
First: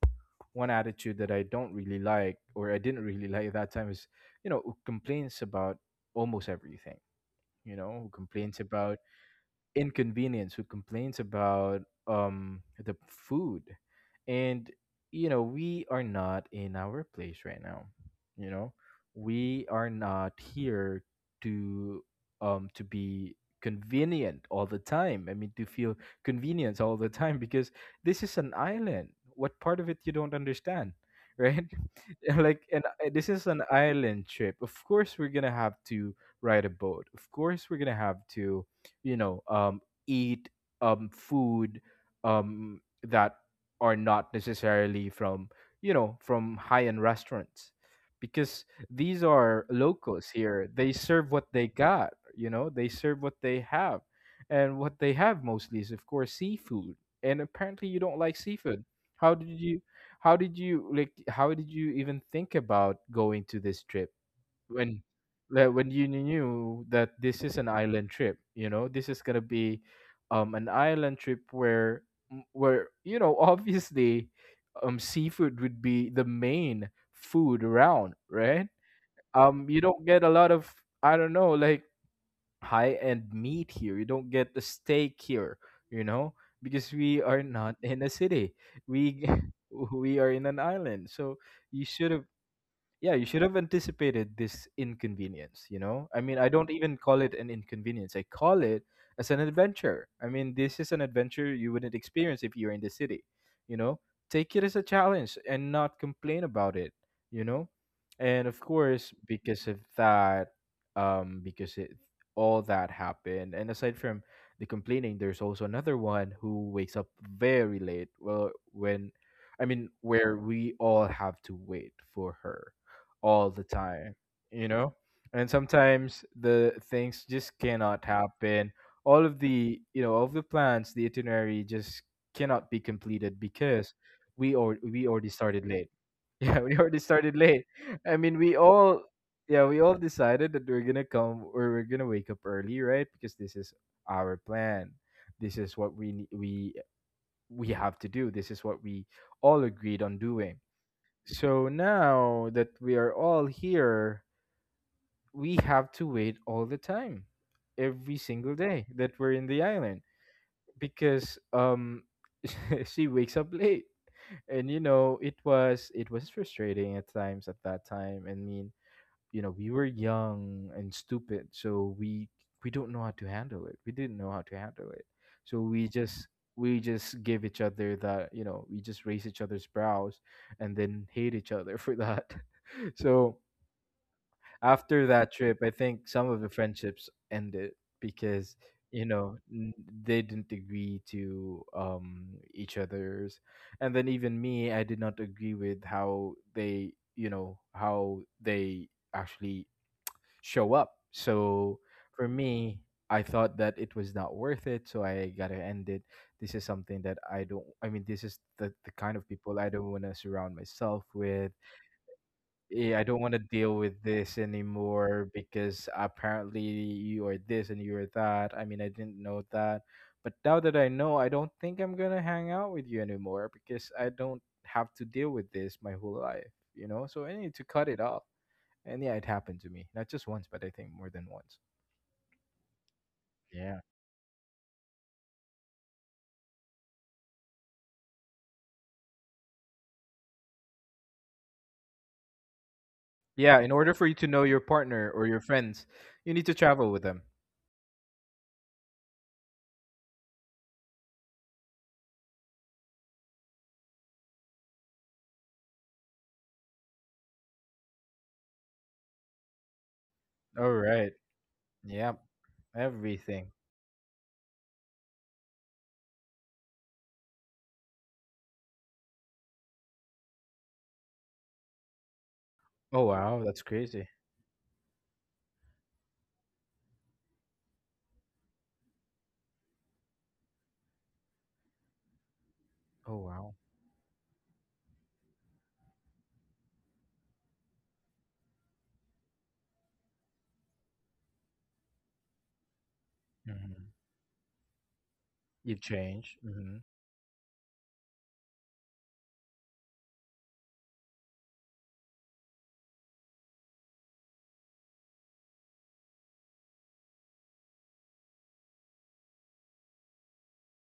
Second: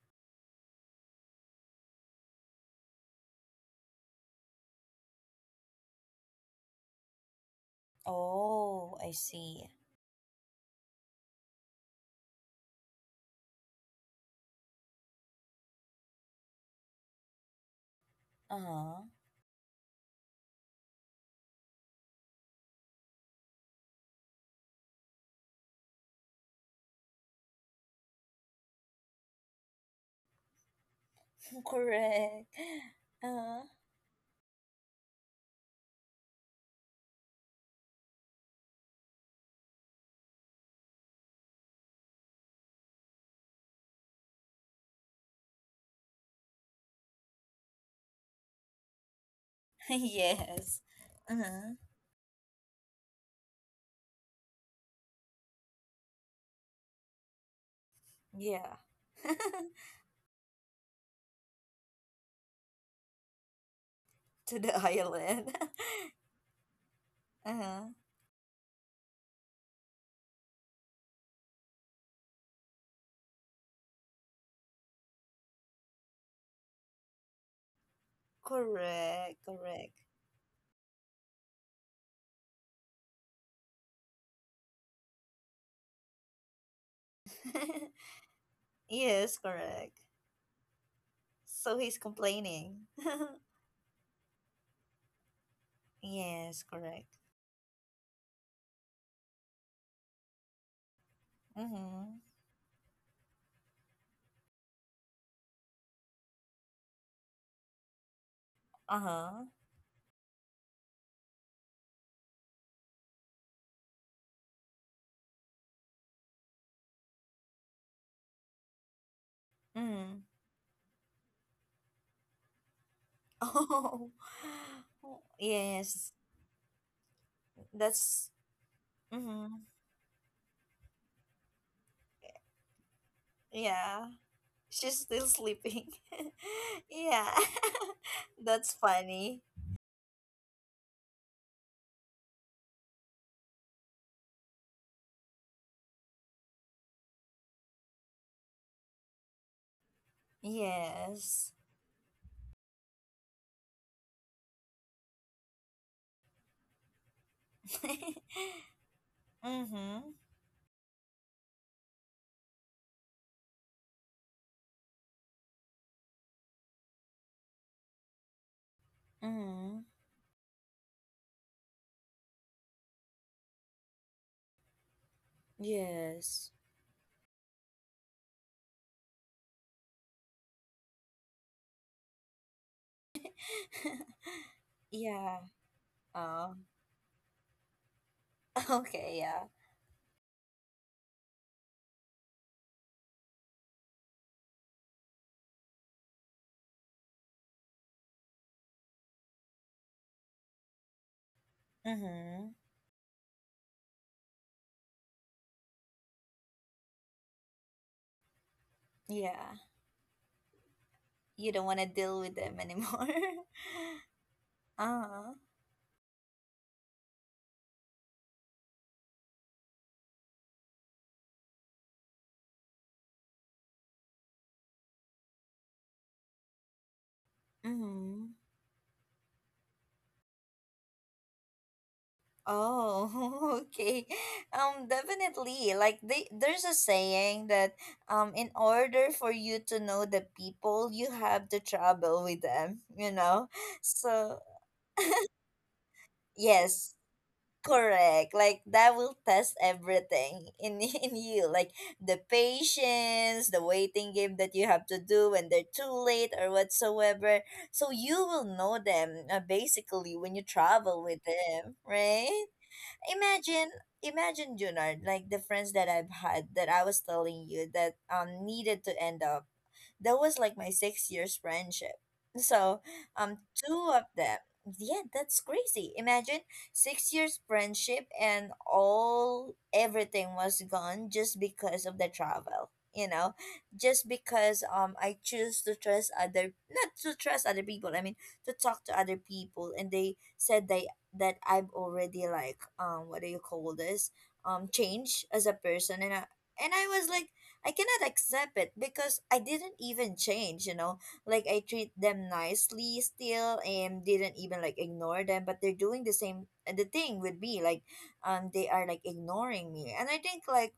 Speaker 2: one attitude that I don't really like or I didn't really like at that time is, you know, who complains about almost everything, you know, who complains about
Speaker 1: Oh, I see.
Speaker 2: inconvenience, who complains about the food. And you know, we are not in our place right now. You know,
Speaker 1: Uh-huh.
Speaker 2: we are not here to to be convenient all the time. I mean, to feel convenience all the time, because this is an island. What part of it you don't understand, right?
Speaker 1: Correct.
Speaker 2: Like, and this is an
Speaker 1: Uh-huh.
Speaker 2: island trip. Of course we're gonna have to ride a boat, of course we're gonna have to like, you know, eat food that are not necessarily from, you know, from high end restaurants, because these are locals here.
Speaker 1: yes.
Speaker 2: They serve what they
Speaker 1: Uh-huh.
Speaker 2: got, you know, they serve what they have. And what they have mostly is of course seafood. And apparently you don't like
Speaker 1: Yeah.
Speaker 2: seafood. How did you how did you even think about going to this trip?
Speaker 1: to the
Speaker 2: When
Speaker 1: island.
Speaker 2: like, when you knew that this is an
Speaker 1: uh-huh.
Speaker 2: island trip, you know, this is gonna be an island trip where where you know obviously seafood would be the main food around, right?
Speaker 1: Correct.
Speaker 2: You
Speaker 1: Correct.
Speaker 2: don't get a lot of, I don't know, like high end meat here. You don't get the steak here, you know, because we are not in a city. We
Speaker 1: yes, correct.
Speaker 2: we are in an island, so
Speaker 1: So
Speaker 2: you
Speaker 1: he's
Speaker 2: should have,
Speaker 1: complaining.
Speaker 2: yeah, you should have anticipated this inconvenience. You know, I mean, I
Speaker 1: yes,
Speaker 2: don't even
Speaker 1: correct.
Speaker 2: call it an inconvenience, I call it as an adventure. I mean, this is an adventure you wouldn't
Speaker 1: Mm-hmm.
Speaker 2: experience if you're in the city. You know, take it as a challenge and not complain about it. You know, and of course
Speaker 1: Uh-huh.
Speaker 2: because of that, because it all that happened. And aside from the complaining, there's also another one who wakes up very late. Well, when I mean,
Speaker 1: Mm-hmm.
Speaker 2: where we all have to wait for her all the time, you know?
Speaker 1: Oh,
Speaker 2: And
Speaker 1: yes.
Speaker 2: sometimes the things just cannot
Speaker 1: That's
Speaker 2: happen. All of
Speaker 1: mm-hmm.
Speaker 2: the, you know, all of the plans, the itinerary just cannot be completed because
Speaker 1: Yeah. She's
Speaker 2: we
Speaker 1: still
Speaker 2: already started late.
Speaker 1: sleeping.
Speaker 2: Yeah, we already
Speaker 1: yeah.
Speaker 2: started late. I mean, we
Speaker 1: That's
Speaker 2: all
Speaker 1: funny.
Speaker 2: yeah, we all decided that we're gonna wake up early, right? Because this is our plan. This is what we ne- we have to do. This is what we all agreed on doing.
Speaker 1: Yes.
Speaker 2: So now that we are all here, we have to wait all the time, every single day that we're in the
Speaker 1: mm-hmm.
Speaker 2: island because she wakes up late. And you know, it was frustrating at times at that time. I mean, you know, we
Speaker 1: Mm-hmm.
Speaker 2: were young and stupid, so we don't know how to handle it. We didn't know how to handle it. So we just,
Speaker 1: Yes.
Speaker 2: we just give each other that, you know, we just raise each other's brows and then hate each other for that. So after that
Speaker 1: Yeah.
Speaker 2: trip, I think some of the
Speaker 1: Oh,
Speaker 2: friendships ended because you
Speaker 1: okay,
Speaker 2: know
Speaker 1: yeah.
Speaker 2: n- they didn't agree to each other's, and then even me, I did not agree with how they, you know, how they actually show up. So for
Speaker 1: Mm-hmm.
Speaker 2: me, I thought that it was not worth it, so I gotta end it. This is something that I don't. I mean, this is the kind of people
Speaker 1: Yeah.
Speaker 2: I don't want to surround myself with.
Speaker 1: You don't want to deal with them
Speaker 2: Yeah, I
Speaker 1: anymore.
Speaker 2: don't want to deal with this anymore
Speaker 1: Uh-huh.
Speaker 2: because apparently you are this and you are that. I mean, I didn't know that. But now that I know, I don't think I'm going to hang out with you anymore because I don't have to deal with this my whole life, you know? So I need to cut it off.
Speaker 1: Mm-hmm.
Speaker 2: And yeah, it happened to me. Not just once, but I think more than once.
Speaker 1: Oh,
Speaker 2: Yeah.
Speaker 1: okay. Definitely. Like they, there's a saying that in order for you to know the people, you have to travel with them. You know,
Speaker 2: Yeah, in order for you to
Speaker 1: so
Speaker 2: know your partner or your friends, you need to travel
Speaker 1: yes,
Speaker 2: with them.
Speaker 1: correct. Like that will test everything in in you, like the patience, the waiting game that you have to do when they're too late or whatsoever. So you will know them, basically when you
Speaker 2: All
Speaker 1: travel
Speaker 2: right.
Speaker 1: with them,
Speaker 2: Yeah,
Speaker 1: right?
Speaker 2: everything.
Speaker 1: imagine imagine Junard, like the friends that I've had that I was telling you that needed to end up. That was like my 6 years friendship. So
Speaker 2: Oh, wow. That's
Speaker 1: two
Speaker 2: crazy.
Speaker 1: of them, yeah, that's crazy. Imagine, 6 years friendship and all everything was gone just because of the travel. You
Speaker 2: Oh,
Speaker 1: know,
Speaker 2: wow.
Speaker 1: just because I choose to trust other, not to trust other people. I mean, to talk to other people, and they said they that I've already like what do you call
Speaker 2: Mhm.
Speaker 1: this, changed as a
Speaker 2: You've
Speaker 1: person. And I,
Speaker 2: changed. Hmm.
Speaker 1: and I was like I cannot accept it because I didn't even change, you know, like I treat them nicely still and didn't even like ignore them. But they're doing the same the thing with me, like they are like ignoring me. And I think like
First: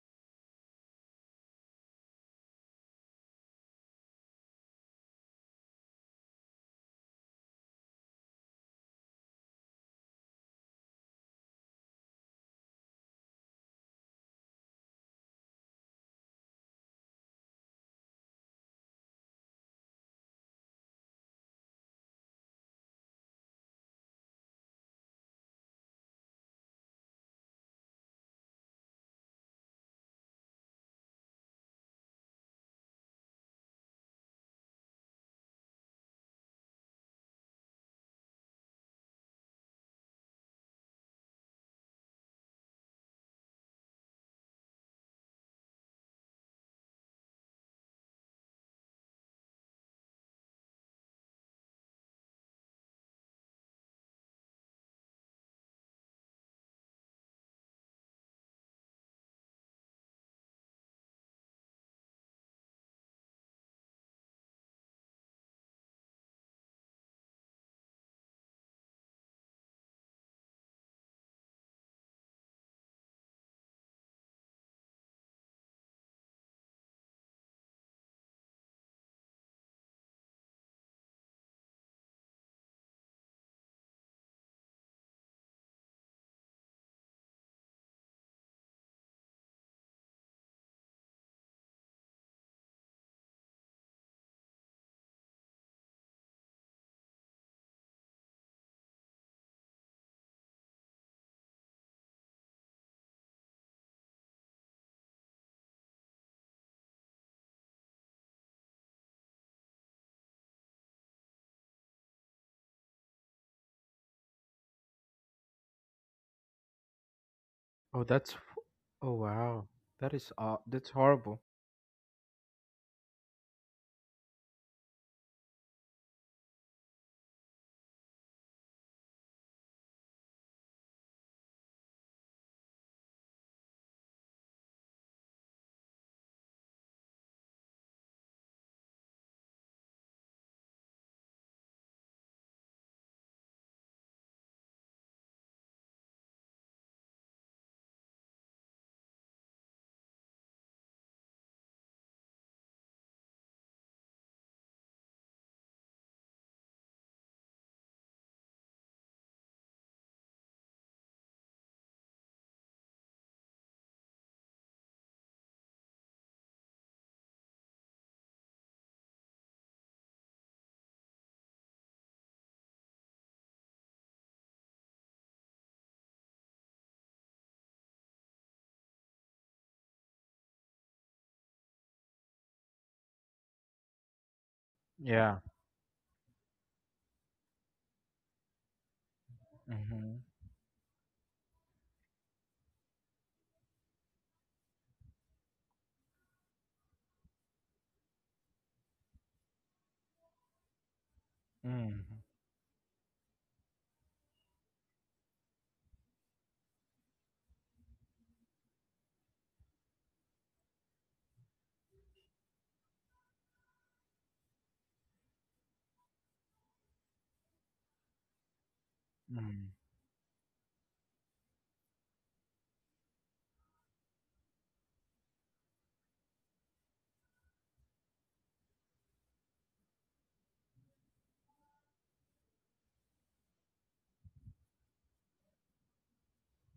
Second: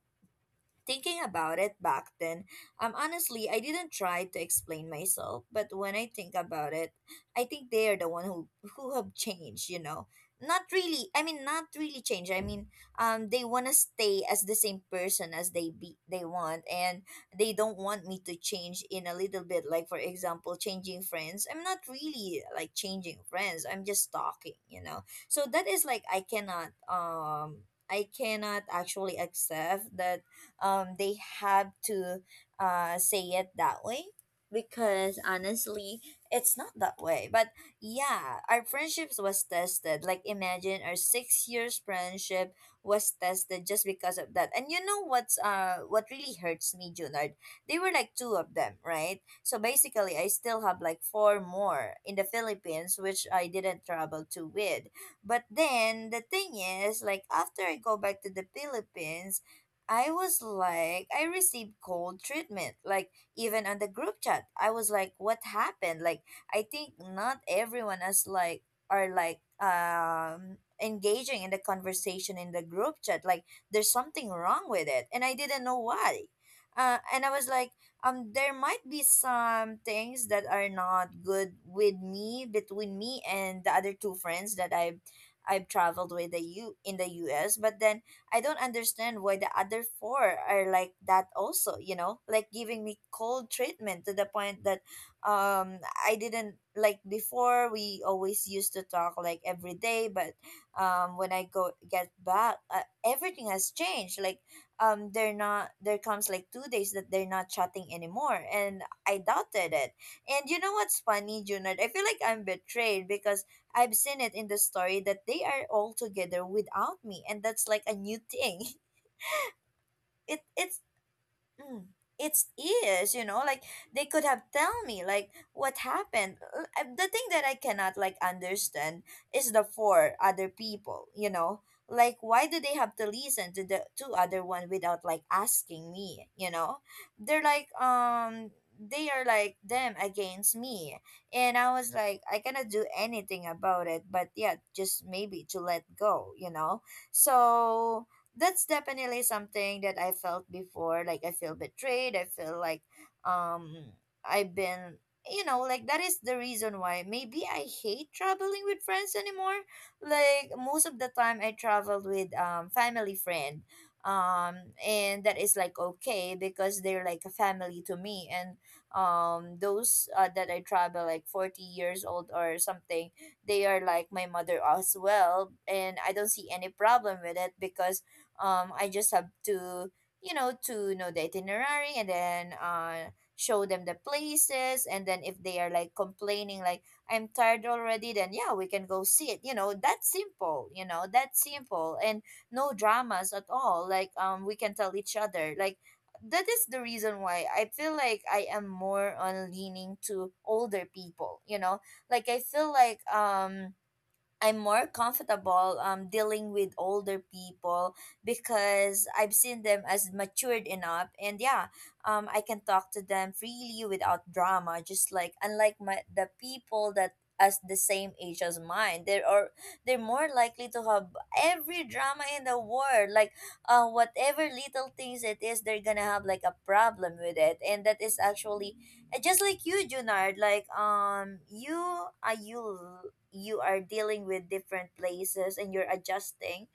Speaker 1: thinking about it back then, honestly, I didn't try to explain myself. But when I think about it, I think they are the one who have changed. You know, not really. I mean, not really change. I mean, they wanna stay as the same person as they want, and they don't want me to change in a little bit. Like for example, changing friends. I'm not really like changing friends. I'm just talking. You know, so that is like I cannot actually accept that, they have to, say it that way, because honestly, it's not that way. But yeah, our friendships was tested, like imagine our 6 years friendship was tested just because of that. And you know what's, what really hurts me, Junard? They were like two of them, right? So basically, I still have like four more in the Philippines which I didn't travel to with. But then the thing is, like after I go back to the Philippines, I was like, I received cold treatment. Like, even on the group chat, I was like, what happened? Like, I think not everyone is like, are like, engaging in the conversation in the group chat. Like, there's something wrong with it. And I didn't know why. And I was like, there might be some things that are not good with me, between me and the other two friends that I've traveled with the U in the US. But then I don't understand why the other four are like that also, you know, like giving me cold treatment to the point that um I didn't like before we always used to talk like every day. But when I go get back, everything has changed. Like they're not, there comes like 2 days that they're not chatting anymore, and I doubted it. And you know what's funny, Junard? I feel like I'm betrayed because I've seen it in the story that they are all together without me, and that's like a
Speaker 2: Oh,
Speaker 1: new
Speaker 2: that's,
Speaker 1: thing.
Speaker 2: oh wow. That is
Speaker 1: It it's
Speaker 2: that's horrible.
Speaker 1: Mm. It's, you know, like they could have tell me like what happened. The thing that I cannot like understand is the four other people, you know. Like why do they have to listen to the two other one without like asking me, you know? They're like they are like them against me. And I was like I cannot do anything about it, but yeah, just maybe to let go, you know. So that's definitely something that I felt before. Like I feel betrayed. I feel like um I've been, you know, like that is the reason why maybe I hate traveling with friends anymore. Like most of the time I traveled with family friend. Um and that is like okay because they're like a family to me, and those that I travel like 40 years old or something, they are like my mother as well, and I don't see any problem with it because I just have to, you know, to know the itinerary, and then show them the places. And then
Speaker 2: Yeah.
Speaker 1: if they are like complaining like I'm tired already, then yeah, we can go see it. That's
Speaker 2: Mm-hmm.
Speaker 1: simple, that's simple. And no dramas at all. Like, we can tell each other like that is the reason why I feel like I am more on leaning to older people, you know?
Speaker 2: Mm-hmm.
Speaker 1: Like I feel like I'm more comfortable dealing with older people because I've seen them as matured enough, and yeah, I can talk to them freely without drama. Just like unlike my the people that as the same age as mine, they are
Speaker 2: Mm.
Speaker 1: they're more likely to have every drama in the world. Like, whatever little things it is, they're gonna have like a problem with it, and that is actually just like you, Junard. Like, you are you are dealing with different places and you're adjusting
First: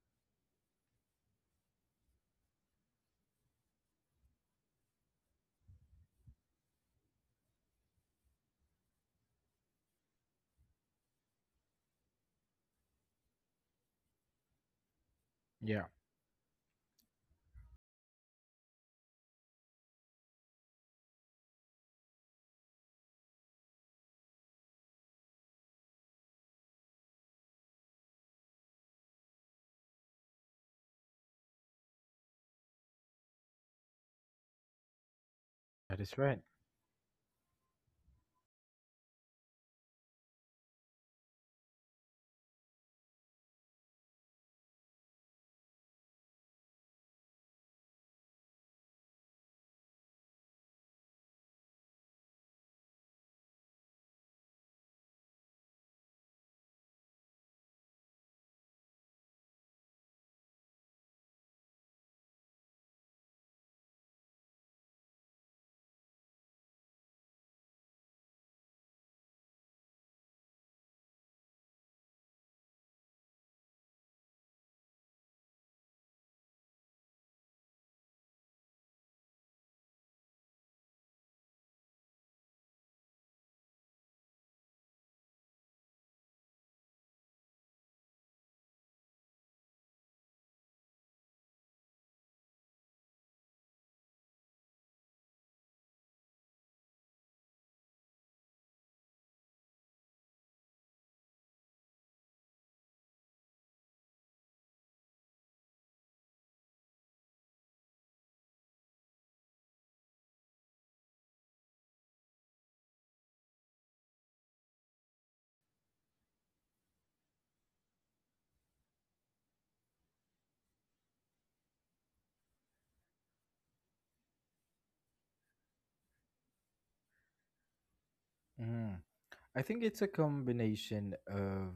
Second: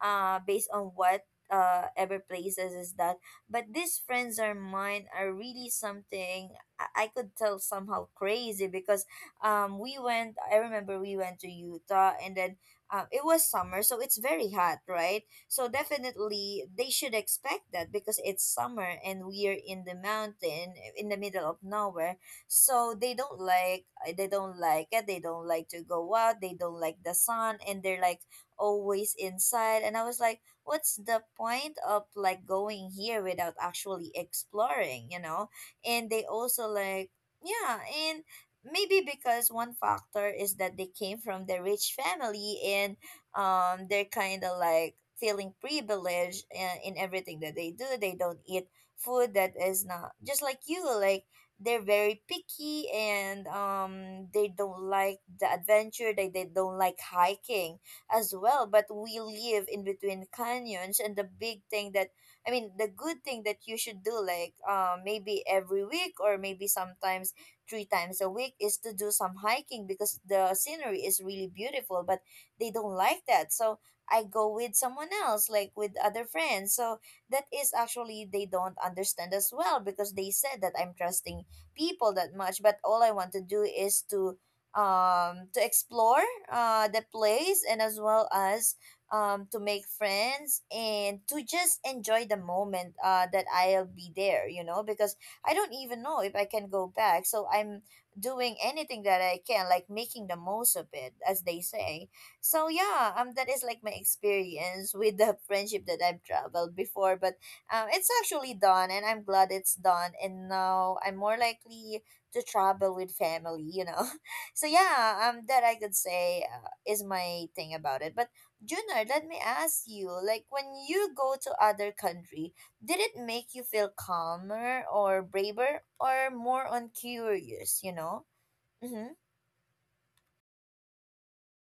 Speaker 1: based on what ever places is that. But these friends are mine are really something I could tell somehow crazy because we went, I remember we went to Utah, and then it was summer, so it's very hot, right? So
Speaker 2: Yeah,
Speaker 1: definitely they should expect that because it's summer and we are in the mountain in the middle of nowhere. So they don't like, they don't like it, they don't like to go out, they don't like the sun, and they're like always inside. And I was like, what's the point of like going here without actually exploring, you know?
Speaker 2: that
Speaker 1: And
Speaker 2: is
Speaker 1: they
Speaker 2: right.
Speaker 1: also like yeah. And maybe because one factor is that they came from the rich family, and they're kind of like feeling privileged in everything that they do. They don't eat food that is not just like you like. They're very picky, and they don't like the adventure. They don't like hiking as well. But we live in between canyons, and the big thing that I mean the good thing that you should do, like maybe every week or maybe sometimes three times a week, is to do some hiking because the scenery is really beautiful. But they don't like that, so I go with someone else, like with other friends. So that is actually they don't understand as well because they said that I'm trusting people that much, but all I want to do is to explore the place, and as well as to make friends and to just enjoy the moment that I'll be there, you know, because I don't even know if I can go back. So I'm doing anything that I can, like making the most of it, as they say. So yeah, that is like my experience with the friendship that I've traveled before. But it's actually done, and I'm glad it's done. And now I'm more likely to travel with family, you know. So yeah, that I could say is my thing about it. But Junior, let me ask you, like when you go to other country, did it make you feel calmer or braver or more on curious? You know.
Speaker 2: Mm.
Speaker 1: Mm-hmm.
Speaker 2: I think it's a combination of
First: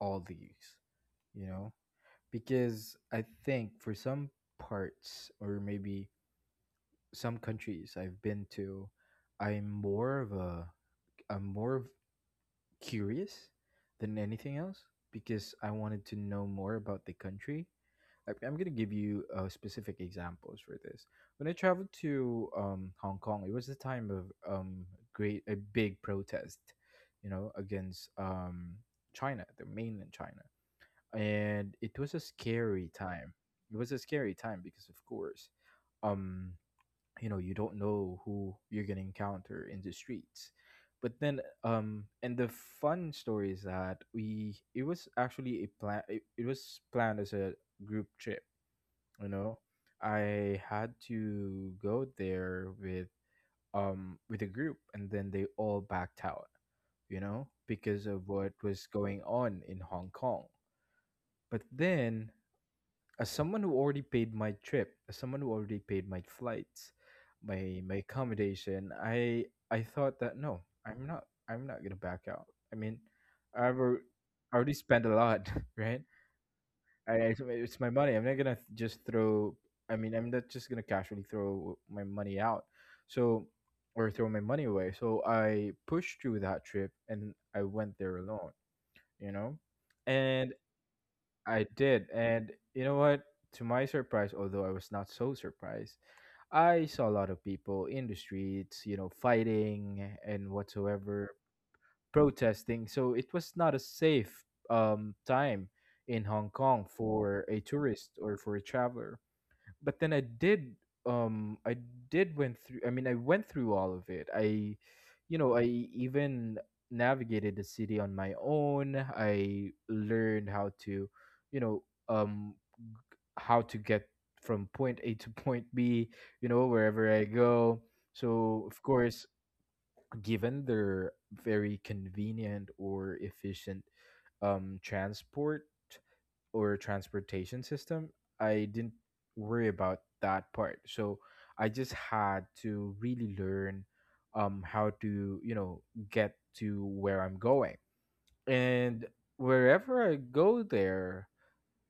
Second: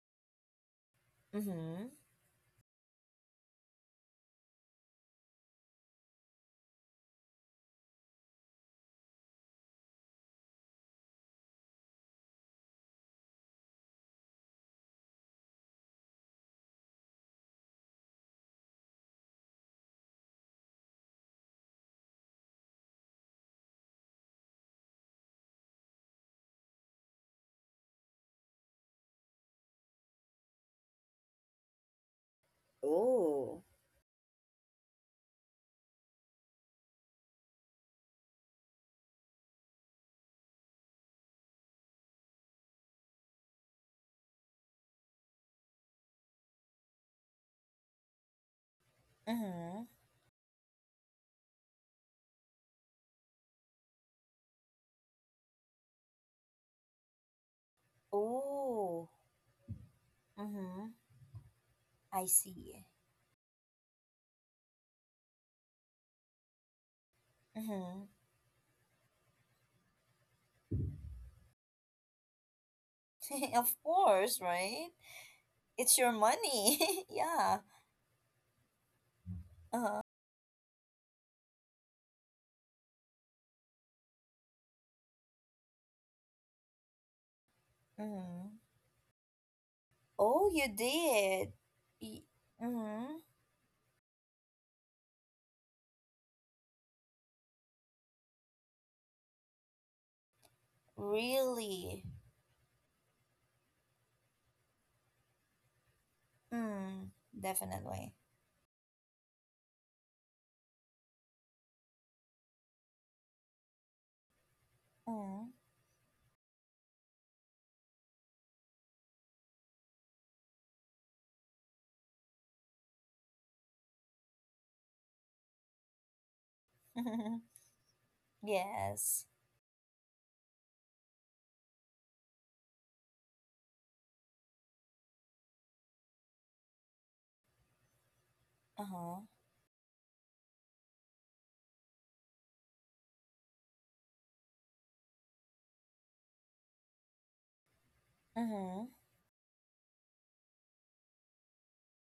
Speaker 2: all these, you know,
Speaker 1: Mm-hmm.
Speaker 2: because I think for some parts or maybe some countries I've been to, I'm more of a I'm more of curious than anything else because I wanted to know more about the country. I'm gonna give you specific examples for this. When I traveled to Hong Kong, it was the time of great a big protest, you know, against China, the mainland China, and it was a scary time.
Speaker 1: Oh.
Speaker 2: It was a scary time because, of course, um, you know, you don't know who you're gonna encounter in the streets. But then, and the fun story is that we it was actually a plan. It was planned as a group trip, you know,
Speaker 1: Mm-hmm.
Speaker 2: I had to go there with a group, and then they all backed out, you know, because of what was
Speaker 1: Oh.
Speaker 2: going on in Hong Kong.
Speaker 1: Mm-hmm.
Speaker 2: But
Speaker 1: I
Speaker 2: then,
Speaker 1: see.
Speaker 2: as someone who already paid my trip, as someone who already paid my flights,
Speaker 1: Mm-hmm.
Speaker 2: my accommodation, I thought that no, I'm not gonna back out. I mean,
Speaker 1: Of
Speaker 2: i've al-
Speaker 1: course,
Speaker 2: I already
Speaker 1: right?
Speaker 2: spent a lot,
Speaker 1: It's your
Speaker 2: right?
Speaker 1: money.
Speaker 2: I,
Speaker 1: Yeah.
Speaker 2: it's my money. I'm not gonna th- just throw.
Speaker 1: Uh-huh.
Speaker 2: I mean, I'm not just gonna casually throw my money out. So, or throw my money away. So I pushed through that trip and I went there
Speaker 1: Mm.
Speaker 2: alone. You know,
Speaker 1: Oh, you
Speaker 2: and
Speaker 1: did.
Speaker 2: I
Speaker 1: Y-
Speaker 2: did. And you know
Speaker 1: mm.
Speaker 2: what? To my surprise, although I was not so surprised, I saw a lot of people in the streets. You know, fighting and whatsoever,
Speaker 1: Really?
Speaker 2: protesting. So it was not a safe time in Hong Kong
Speaker 1: Mm.
Speaker 2: for a
Speaker 1: Definitely.
Speaker 2: tourist or for a traveler. But then I did went through. I mean, I went through all of it. I,
Speaker 1: Mm.
Speaker 2: you know, I even navigated the city on my own. I learned how to, you know, how to get from point A to point B. You know, wherever I go. So of
Speaker 1: Yes.
Speaker 2: course, given their very convenient or efficient transport or transportation system, I didn't
Speaker 1: Uh-huh.
Speaker 2: worry about that part. So I just had to really learn how to, you know, get to where I'm going.
Speaker 1: Mm-hmm.
Speaker 2: And wherever I go there,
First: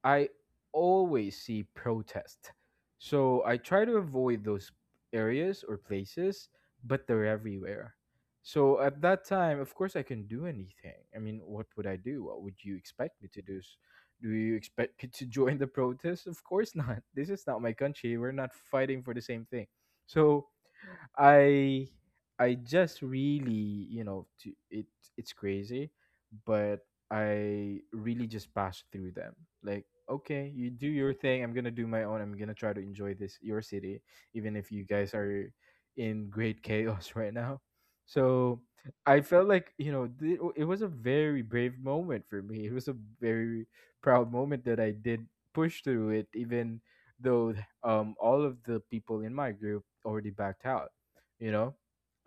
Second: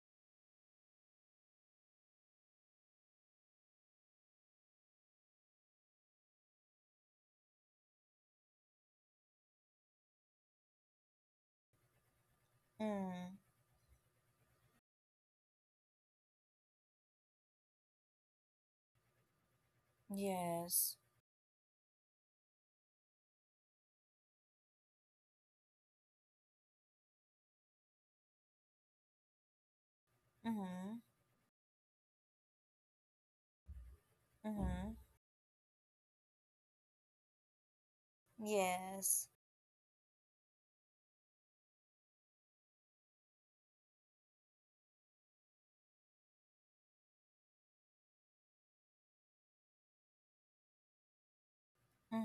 Speaker 2: I always see protest. So I try to avoid those areas or places, but they're everywhere. So at that time, of course, I can do anything. I mean, what would I do? What would you expect me
Speaker 1: Mm.
Speaker 2: to do? S- do you expect me to join the protest? Of course not. This is not my country. We're not fighting for the same thing. So
Speaker 1: Yes.
Speaker 2: I I just really, it's crazy, but I really just passed through them. Like, okay, you do
Speaker 1: Mm-hmm.
Speaker 2: your thing. I'm gonna do my own. I'm gonna try to enjoy this your city, even if you
Speaker 1: Mm-hmm.
Speaker 2: guys are in great chaos right now. So I
Speaker 1: Yes.
Speaker 2: felt like it was a very brave moment for me. It was a very proud moment that I did push through it, even though all of the people in my group already backed out. You know,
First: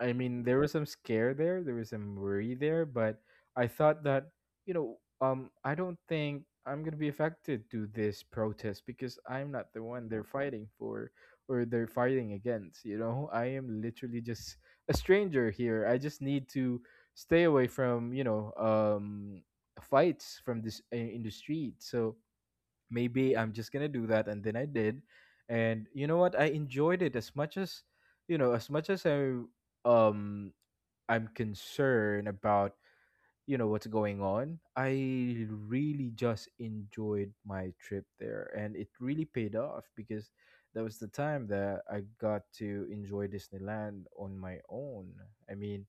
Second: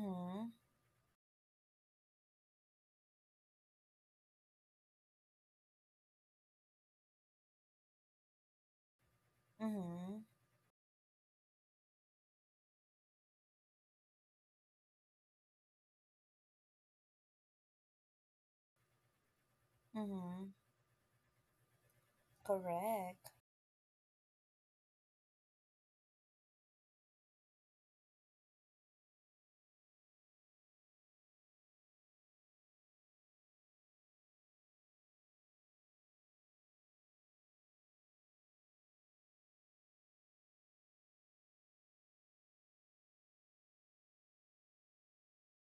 Speaker 2: I mean there was some scare there, there was some worry there, but I thought that I don't think I'm gonna be affected to this protest because I'm not the one
Speaker 1: Mm-hmm.
Speaker 2: they're fighting for or they're fighting against. I am literally just a stranger here. I just need to stay away from fights from
Speaker 1: Mm-hmm.
Speaker 2: this in the street. So maybe
Speaker 1: Correct.
Speaker 2: I'm just gonna do that, and then I did, and you know what? I enjoyed it as much as as much as um I'm concerned about what's going on. I really just enjoyed my trip there, and it really paid off because that was the time that I got to enjoy Disneyland on my own. I mean,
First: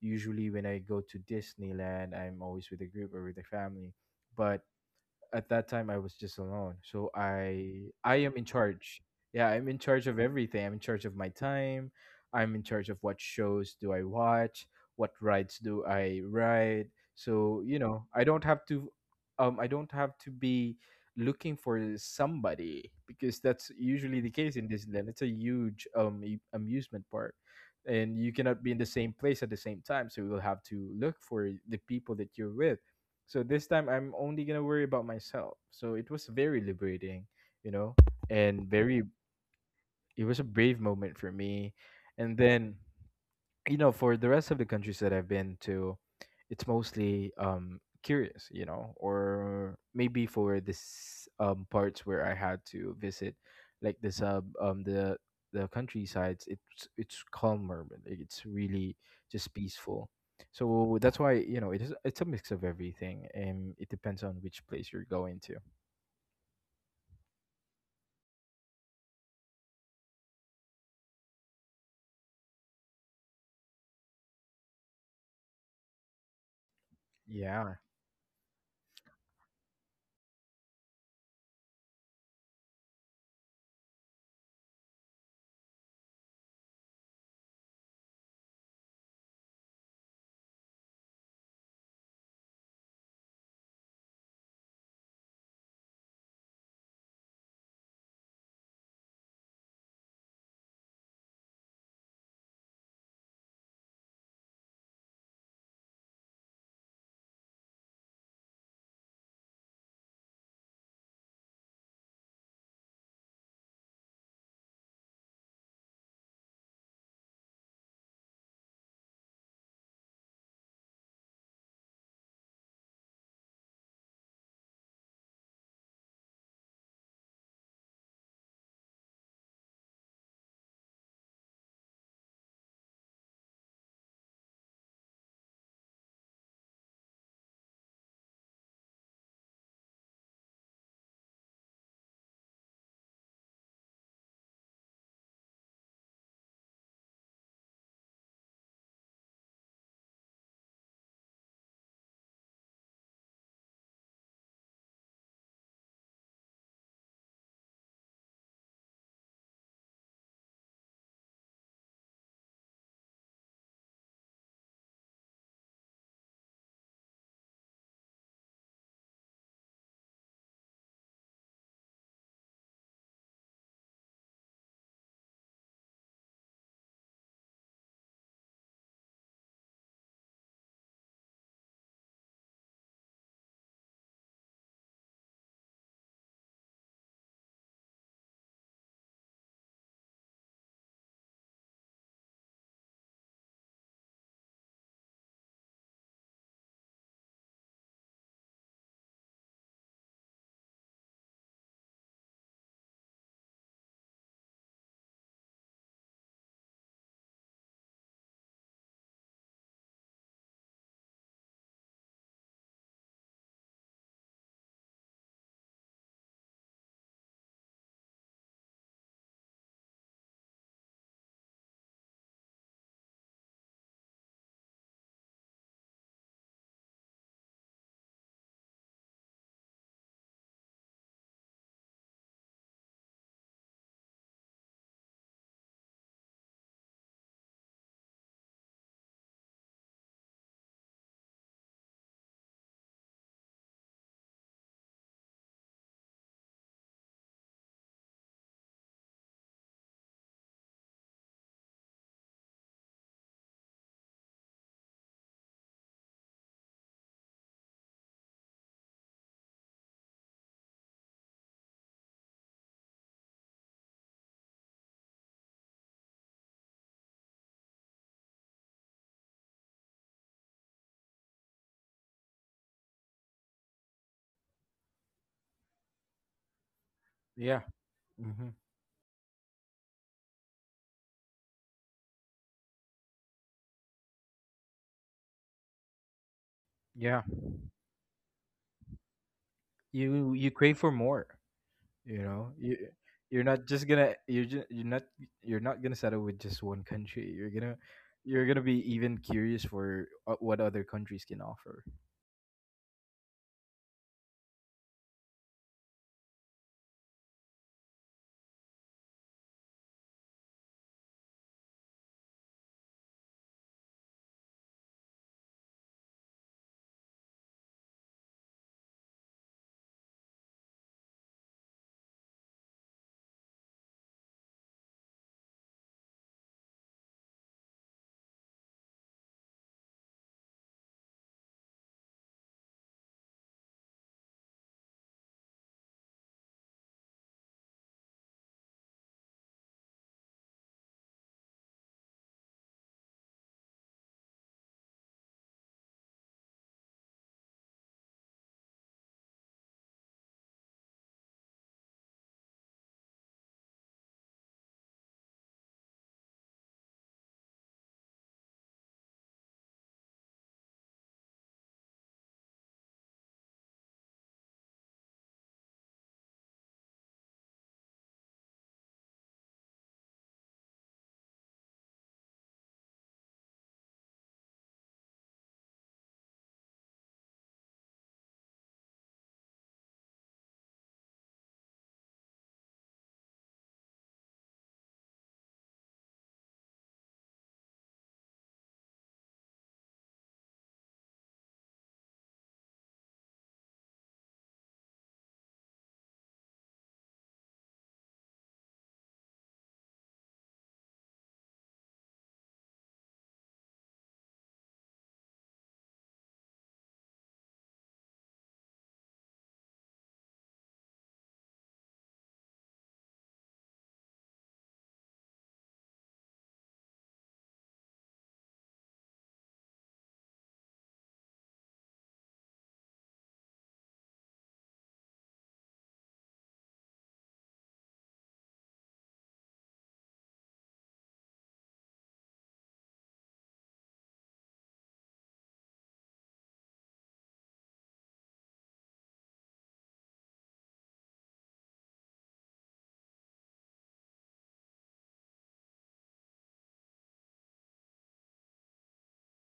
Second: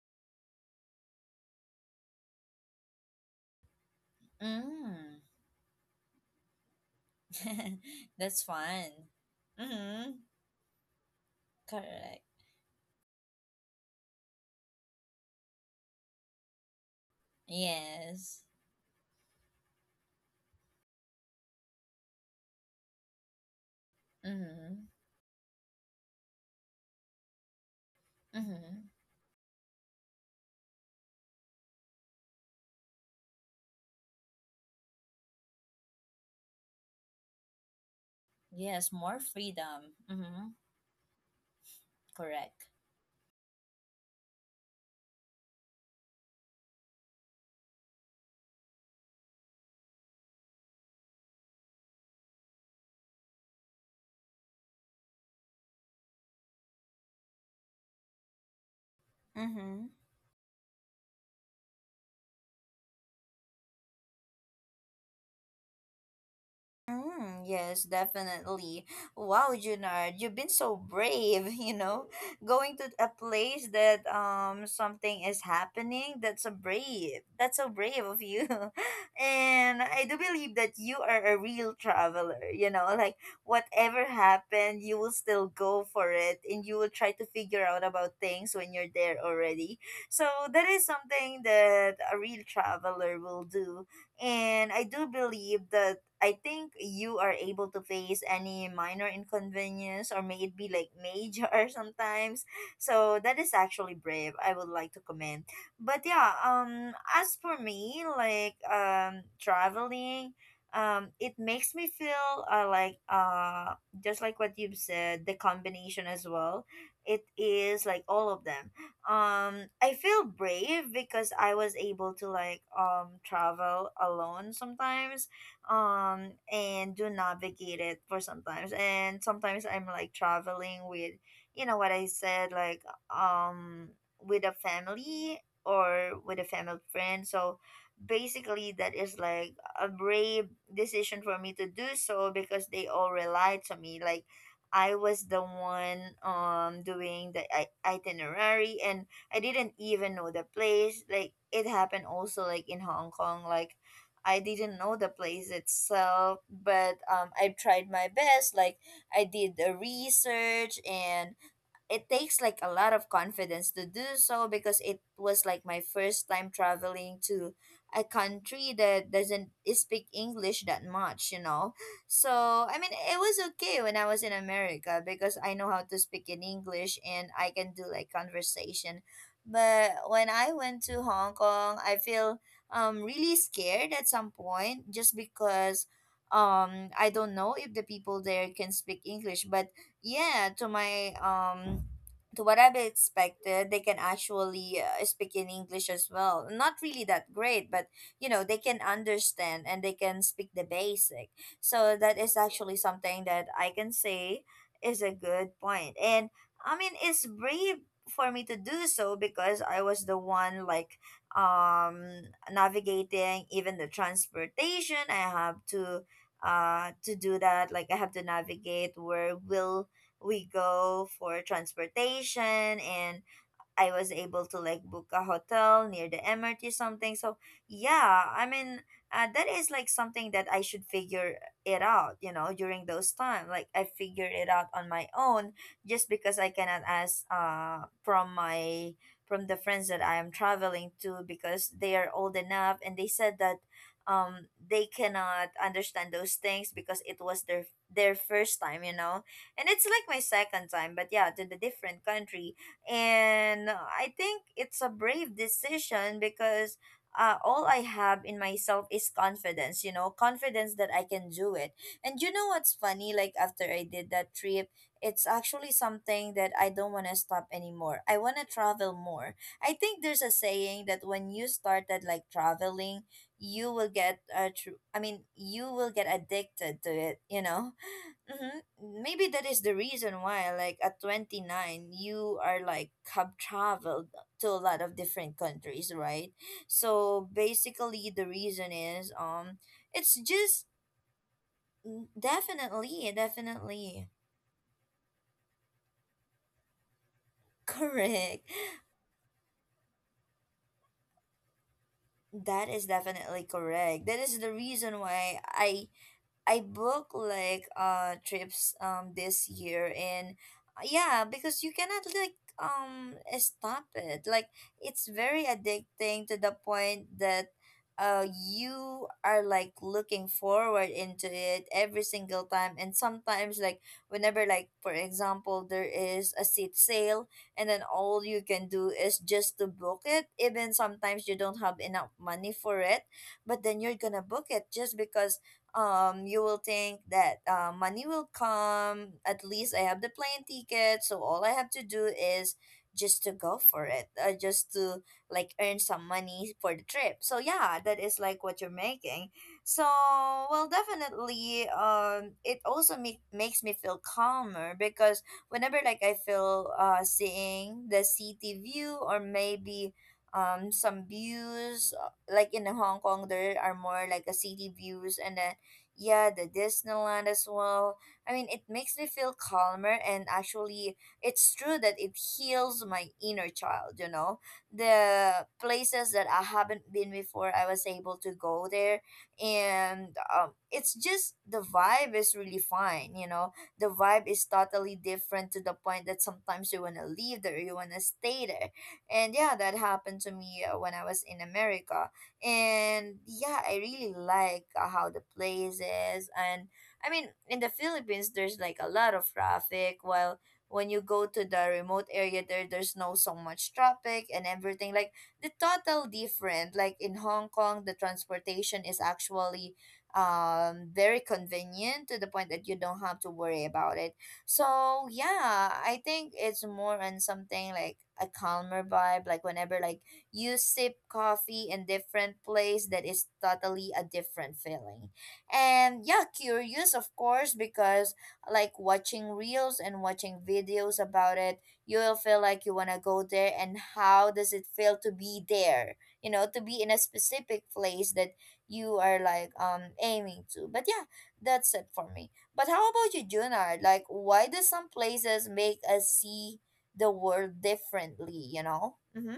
Speaker 2: usually when I go to Disneyland, I'm always with a group or with a family, but
Speaker 1: Mm.
Speaker 2: at that time I was just alone. So I am
Speaker 1: That's
Speaker 2: in
Speaker 1: fun.
Speaker 2: charge. Yeah, I'm in charge
Speaker 1: Mm-hmm.
Speaker 2: of everything. I'm in charge of my time.
Speaker 1: Correct.
Speaker 2: I'm in charge of what shows do I watch, what rides do I ride. So, I
Speaker 1: Yes.
Speaker 2: don't have to I don't have to be looking for somebody because that's usually the case in
Speaker 1: Mm-hmm.
Speaker 2: Disneyland. It's a huge amusement park, and you cannot be in
Speaker 1: Mm-hmm.
Speaker 2: the same place at the same time. So you'll have to look for the people that you're with. So this time I'm only gonna worry about myself. So it was very liberating, you know, and
Speaker 1: Yes,
Speaker 2: very
Speaker 1: more freedom.
Speaker 2: it was
Speaker 1: Mm-hmm.
Speaker 2: a brave moment for me. And
Speaker 1: Correct.
Speaker 2: then for the rest of the countries that I've been to, it's mostly curious, or maybe for this parts where I had to visit, like the sub the countrysides, it's calmer, but, like, it's really just
Speaker 1: Mm-hmm.
Speaker 2: peaceful. So that's why it's a mix of everything, and it depends on which place you're going to.
Speaker 1: Mm, yes, definitely. Wow, Junard, you've been so brave, you know, going to a place that something is happening. That's so brave. That's so
Speaker 2: Yeah.
Speaker 1: brave of you. And I do believe that you are a real traveler, you know, like whatever happened, you will still go for it, and you will try to figure out about things when you're there already. So that is something that a real traveler will do. And I do believe that I think you are able to face any minor inconvenience, or may it be like major sometimes. So that is actually brave. I would like to commend. But yeah, as for me, like traveling, it makes me feel like just like what you've said, the combination as well. It is like all of them. I feel brave because I was able to like travel alone sometimes, and do navigate it for sometimes, and sometimes I'm like traveling with, you know what I said, like um with a family or with a family friend. So basically that is like a brave decision for me to do so, because they all relied to me. Like I was the one doing the itinerary, and I didn't even know the place. Like it happened also like in Hong Kong. Like I didn't know the place itself, but I tried my best. Like I did the research, and it takes like a lot of confidence to do so, because it was like my first time traveling to a country that doesn't speak English that much, you know. So, I mean, it was okay when I was in America because I know how to speak in English and I can do like conversation. But when I went to Hong Kong, I feel really scared at some point, just because I don't know if the people there can speak English. But yeah, to my to what I've expected, they can actually speak in English as well, not really that great, but you know, they can understand and they can speak the basic. So that is actually something that I can say is a good point. And I mean, it's brave for me to do so because I was the one, like um navigating even the transportation. I have to do that. Like I have to navigate where will we go for transportation. And I was able to like book a hotel near the MRT something. So yeah, I mean, that is like something that I should figure it out, you know, during those time. Like I figured it out on my own, just because I cannot ask from my from the friends that I am traveling to, because they are old enough, and they said that they cannot understand those things because it was their first time, you know. And it's like my second time, but yeah, to the different country. And I think it's a brave decision because all I have in myself is confidence, you know, confidence that I can do it. And you know what's funny? Like, after I did that trip, it's actually something that I don't want to stop anymore. I want to travel more. I think there's a saying that when you started like traveling, you will get I mean, you will get addicted to it, you
Speaker 2: Yeah.
Speaker 1: know?
Speaker 2: Hmm.
Speaker 1: Mm-hmm. Maybe that is the reason why, like at 29, you are like have traveled to a lot of different countries, right?
Speaker 2: Yeah.
Speaker 1: So basically, the reason is it's
Speaker 2: You
Speaker 1: just
Speaker 2: crave for more.
Speaker 1: mm,
Speaker 2: You know, you
Speaker 1: definitely,
Speaker 2: you're not just
Speaker 1: definitely.
Speaker 2: gonna you're not gonna settle with just one country. You're gonna
Speaker 1: Correct.
Speaker 2: you're gonna be even curious for what other countries can offer.
Speaker 1: That is definitely correct. That is the reason why I booked like trips this year, and yeah, because you cannot like stop it. Like it's very addicting to the point that you are like looking forward into it every single time, and sometimes like whenever, like for example, there is a seat sale, and then all you can do is just to book it, even sometimes you don't have enough money for it. But then you're gonna book it just because you will think that money will come. At least I have the plane ticket, so all I have to do is just to go for it, just to like earn some money for the trip. So yeah, that is like what you're making. So well, definitely, it also makes me feel calmer because whenever like I feel seeing the city view or maybe some views, like in Hong Kong there are more like a city views, and then yeah, the Disneyland as well. I mean, it makes me feel calmer, and actually it's true that it heals my inner child, you know, the places that I haven't been before, I was able to go there. And it's just the vibe is really fine, you know, the vibe is totally different to the point that sometimes you want to leave there, you want to stay there. And yeah, that happened to me when I was in America. And yeah, I really like how the place is. And I mean, in the Philippines there's like a lot of traffic, while when you go to the remote area there, there's no so much traffic and everything. Like the total different, like in Hong Kong, the transportation is actually very convenient to the point that you don't have to worry about it. So yeah, I think it's more on something like a calmer vibe, like whenever like you sip coffee in different place, that is totally a different feeling. And yeah, curious of course, because like watching reels and watching videos about it, you'll feel like you want to go there and how does it feel to be there, you know, to be in a specific place that you are like aiming to. But yeah, that's it for me. But how about you, Junard? Like, why do some places make us see the world differently, you know? Mm-hmm.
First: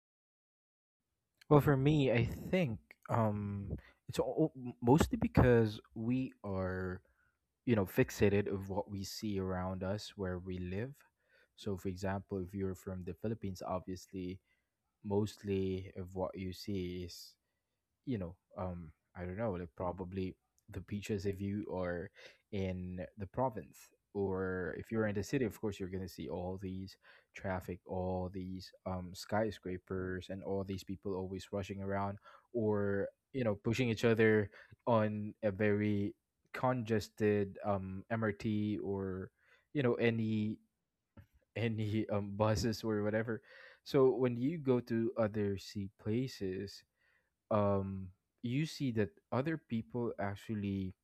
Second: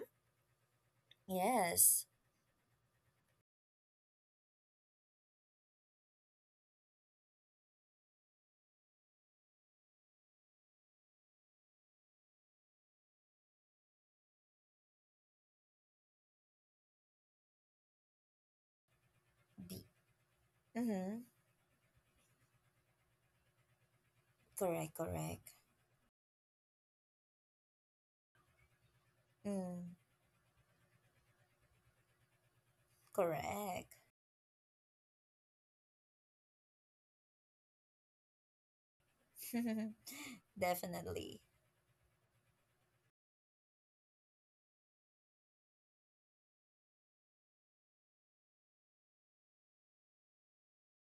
Speaker 2: Well, for
Speaker 1: Yes.
Speaker 2: me, I think um it's all, mostly because we are fixated of what we see around us where we live. So, for example, if you're from the Philippines, obviously mostly of what you see is you know, um, I don't know, like,
Speaker 1: The
Speaker 2: probably the
Speaker 1: mm-hmm.
Speaker 2: beaches if you are in the province, or
Speaker 1: Correct,
Speaker 2: if you're in the city,
Speaker 1: correct.
Speaker 2: of course, you're gonna see all these traffic, all these
Speaker 1: Mm,
Speaker 2: skyscrapers, and all these people always rushing around, or pushing
Speaker 1: correct.
Speaker 2: each other on a very congested MRT, or any
Speaker 1: Definitely.
Speaker 2: any buses, or whatever. So when you go to other sea places, um you see that other people actually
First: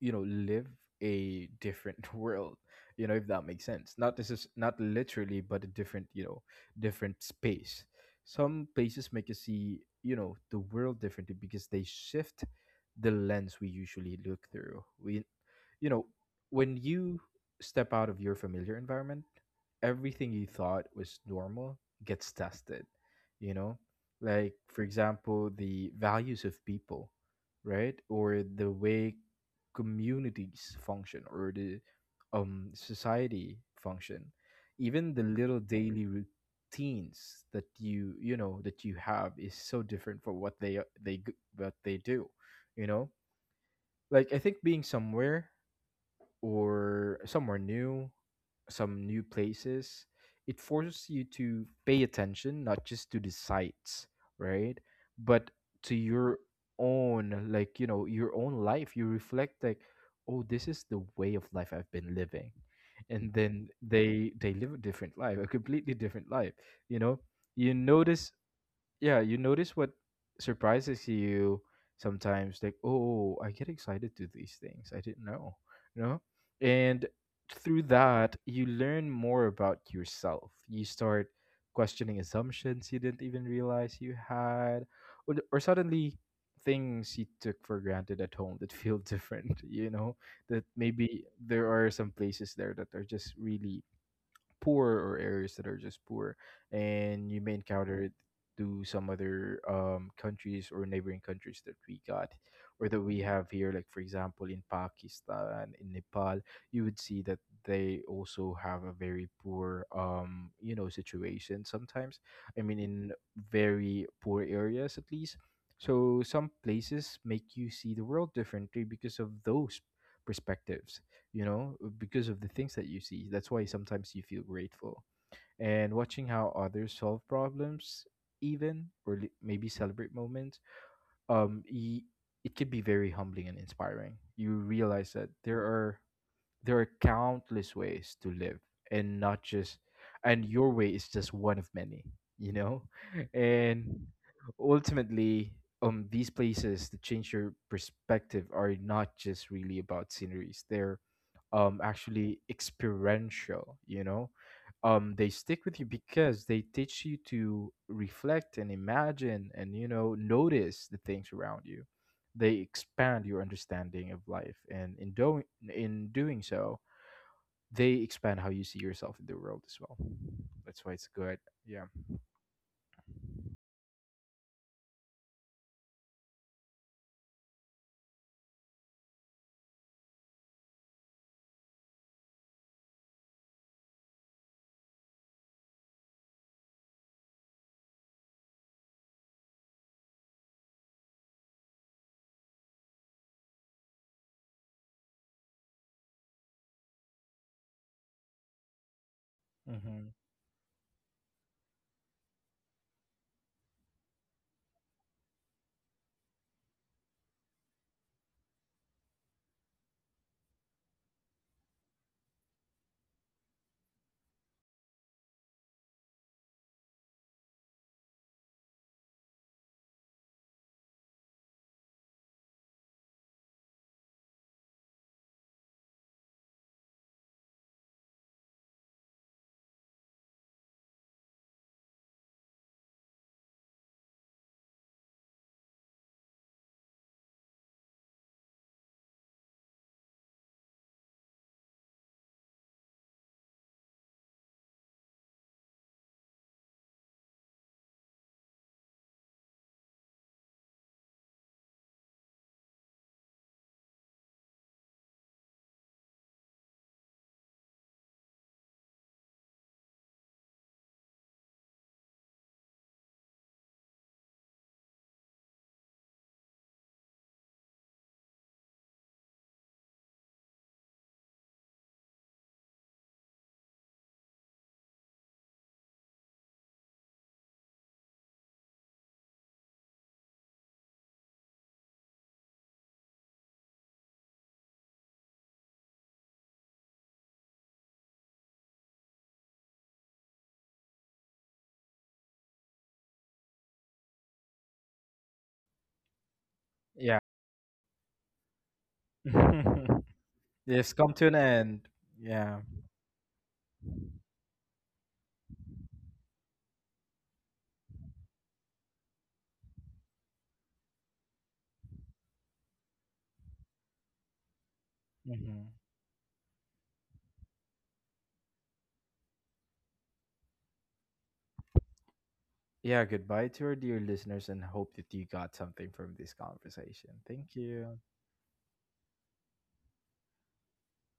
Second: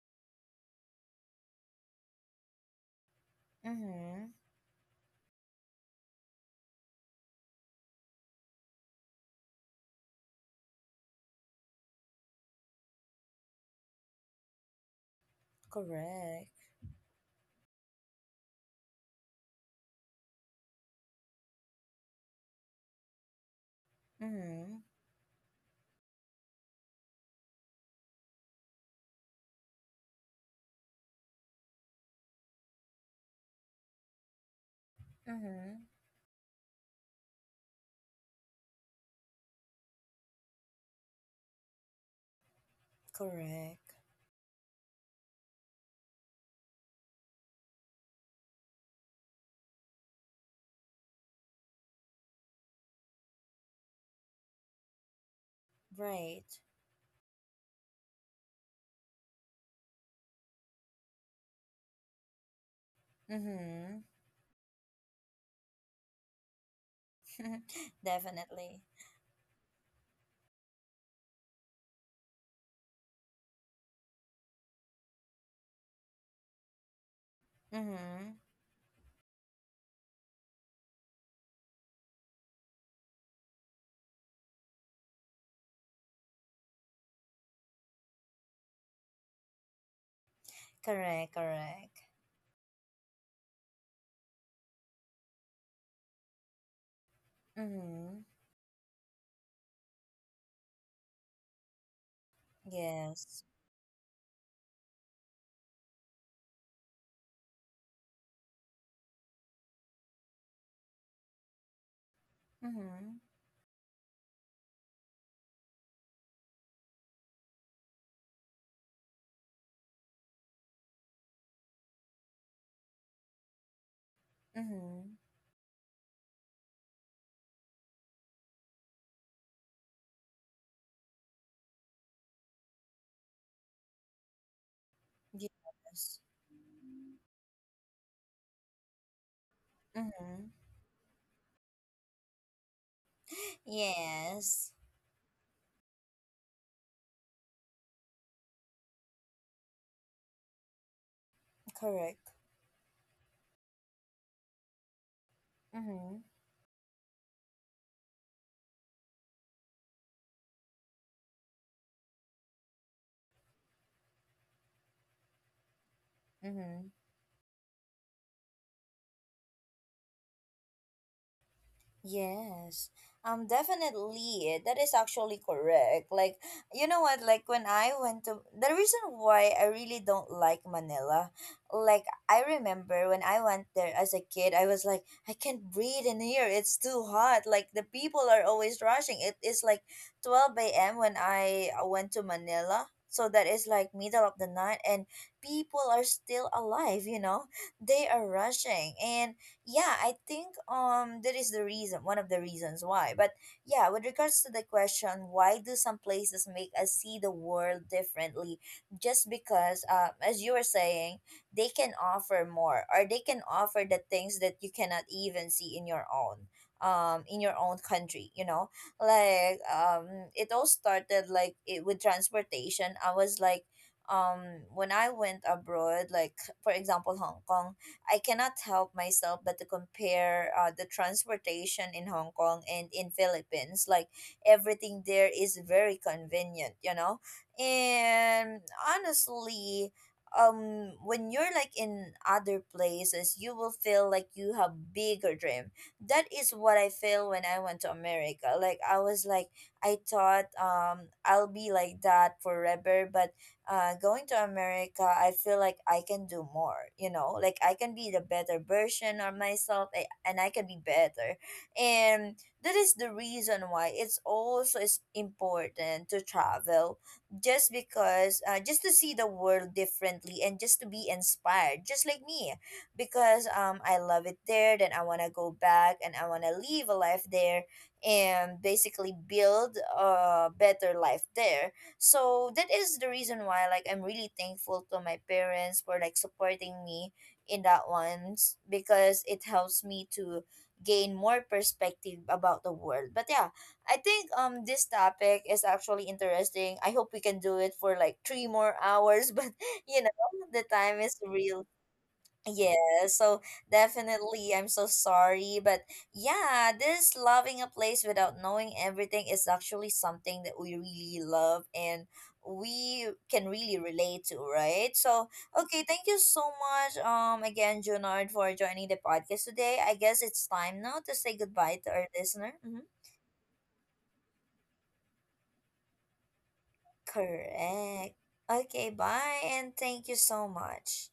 Speaker 2: live a different world, if that makes sense. Not this
Speaker 1: Mm-hmm.
Speaker 2: is not literally, but a different, different space. Some places make you see, the world differently because they shift the lens we usually look through. We you know
Speaker 1: Correct.
Speaker 2: When you step out of your familiar environment, everything you thought was normal gets tested, you know like,
Speaker 1: Mm-hmm.
Speaker 2: for example, the values of people, right, or the way communities function, or the society function, even the little
Speaker 1: Mm-hmm.
Speaker 2: daily routines that that you have is so different for what what they do. you know
Speaker 1: Correct.
Speaker 2: like I think being somewhere, or somewhere new, some new places, it forces you to pay attention not just to the sights, right? But to your
Speaker 1: Right.
Speaker 2: own, like, your own life. You reflect like, "Oh, this is the way of life I've been living." And then
Speaker 1: Mm-hmm.
Speaker 2: they live a different life, a completely different life, you know? You notice
Speaker 1: Definitely.
Speaker 2: yeah, you notice what surprises you sometimes, like, oh, I get excited to these things. I didn't know, you know? And through
Speaker 1: Mm-hmm.
Speaker 2: that, you learn more about yourself. You start questioning assumptions you didn't even realize you had, or suddenly things you took for granted at home that feel different, you know? That maybe
Speaker 1: Correct,
Speaker 2: there
Speaker 1: correct.
Speaker 2: are some places there that are just really poor, or areas that are just poor, and you may encounter it
Speaker 1: Mm-hmm.
Speaker 2: to some other countries, or neighboring countries that we got or that we
Speaker 1: Yes.
Speaker 2: have here. Like, for example, in Pakistan, in Nepal, you would see that they also have a very poor, situation sometimes. I mean,
Speaker 1: Mm-hmm.
Speaker 2: in very poor areas, at least. So some places make you see the world differently because of those perspectives, because of the things that you see. That's why sometimes you feel grateful.
Speaker 1: Mm-hmm.
Speaker 2: And watching how others solve problems, even maybe celebrate moments, um, y- it can be very humbling and inspiring. You realize that there are
Speaker 1: Yes.
Speaker 2: there are countless ways to live, and not just,
Speaker 1: Mm-hmm.
Speaker 2: and your way is just one of many, you know? And
Speaker 1: Yes.
Speaker 2: ultimately, these places that change your perspective are not just really about sceneries. They're
Speaker 1: Correct.
Speaker 2: actually experiential, you know? They stick with you
Speaker 1: Mm-hmm.
Speaker 2: because they teach you to reflect and imagine, and notice the things around you. They expand your understanding of life, and in doing so,
Speaker 1: Mm-hmm.
Speaker 2: they expand how you see yourself in the world as well. That's why it's good. Yeah.
Speaker 1: Yes, definitely. That is actually correct. Like, you know what? Like, when I went to the reason why I really don't like Manila, like, I remember when I went there as a kid, I was like, I can't breathe in here. It's too hot. Like, the people are always rushing. It is like 12 a.m. when I went to Manila. So that is like middle of the night, and people are still alive, you know? They are rushing. And yeah, I
Speaker 2: Hmm.
Speaker 1: think that is the reason, one of the reasons why. But yeah, with regards to the question, why do some places make us see the world differently, just because as you were saying, they can offer more, or they can offer the things that you cannot even see in your own, in your own country, you know. Like, it all started like with transportation. I was like, um when I went abroad, like for example Hong Kong, I cannot help myself but to compare the transportation in Hong Kong and in Philippines. Like, everything there is very convenient, you know. And honestly, when you're like in other places, you will feel like you have bigger dream. That is what I feel when I went to America. Like I was like I thought I'll be like that forever. But going to America, I feel like I can do more, you know, like I can be the better version of myself and I can be better. And that is the reason why it's also is important to travel, just because, just to see the world differently and just to be inspired, just like me, because I love it there. Then I want to go back and I want to live a life there and basically build a better life there. So that is the reason why, like, I'm really thankful to my parents for like supporting me in that one because it helps me to gain more perspective about the world. But yeah, I think this topic is actually interesting. I hope
Speaker 2: Yeah.
Speaker 1: we can do it for like 3 more hours but you know, the
Speaker 2: It's
Speaker 1: time
Speaker 2: come
Speaker 1: is
Speaker 2: to an
Speaker 1: real.
Speaker 2: end. Yeah.
Speaker 1: Yeah, so definitely, I'm so sorry. But yeah, this loving a place without knowing everything is actually something that we really love and we can really relate to, right? So,
Speaker 2: Hmm.
Speaker 1: okay, thank you so much, again, Junard, for joining the podcast today. I guess it's time now to say goodbye to our listener. Hmm.
Speaker 2: Yeah. Goodbye to our dear listeners, and hope that you got something from this conversation. Thank you.
Speaker 1: Correct. Okay, bye, and thank you so much.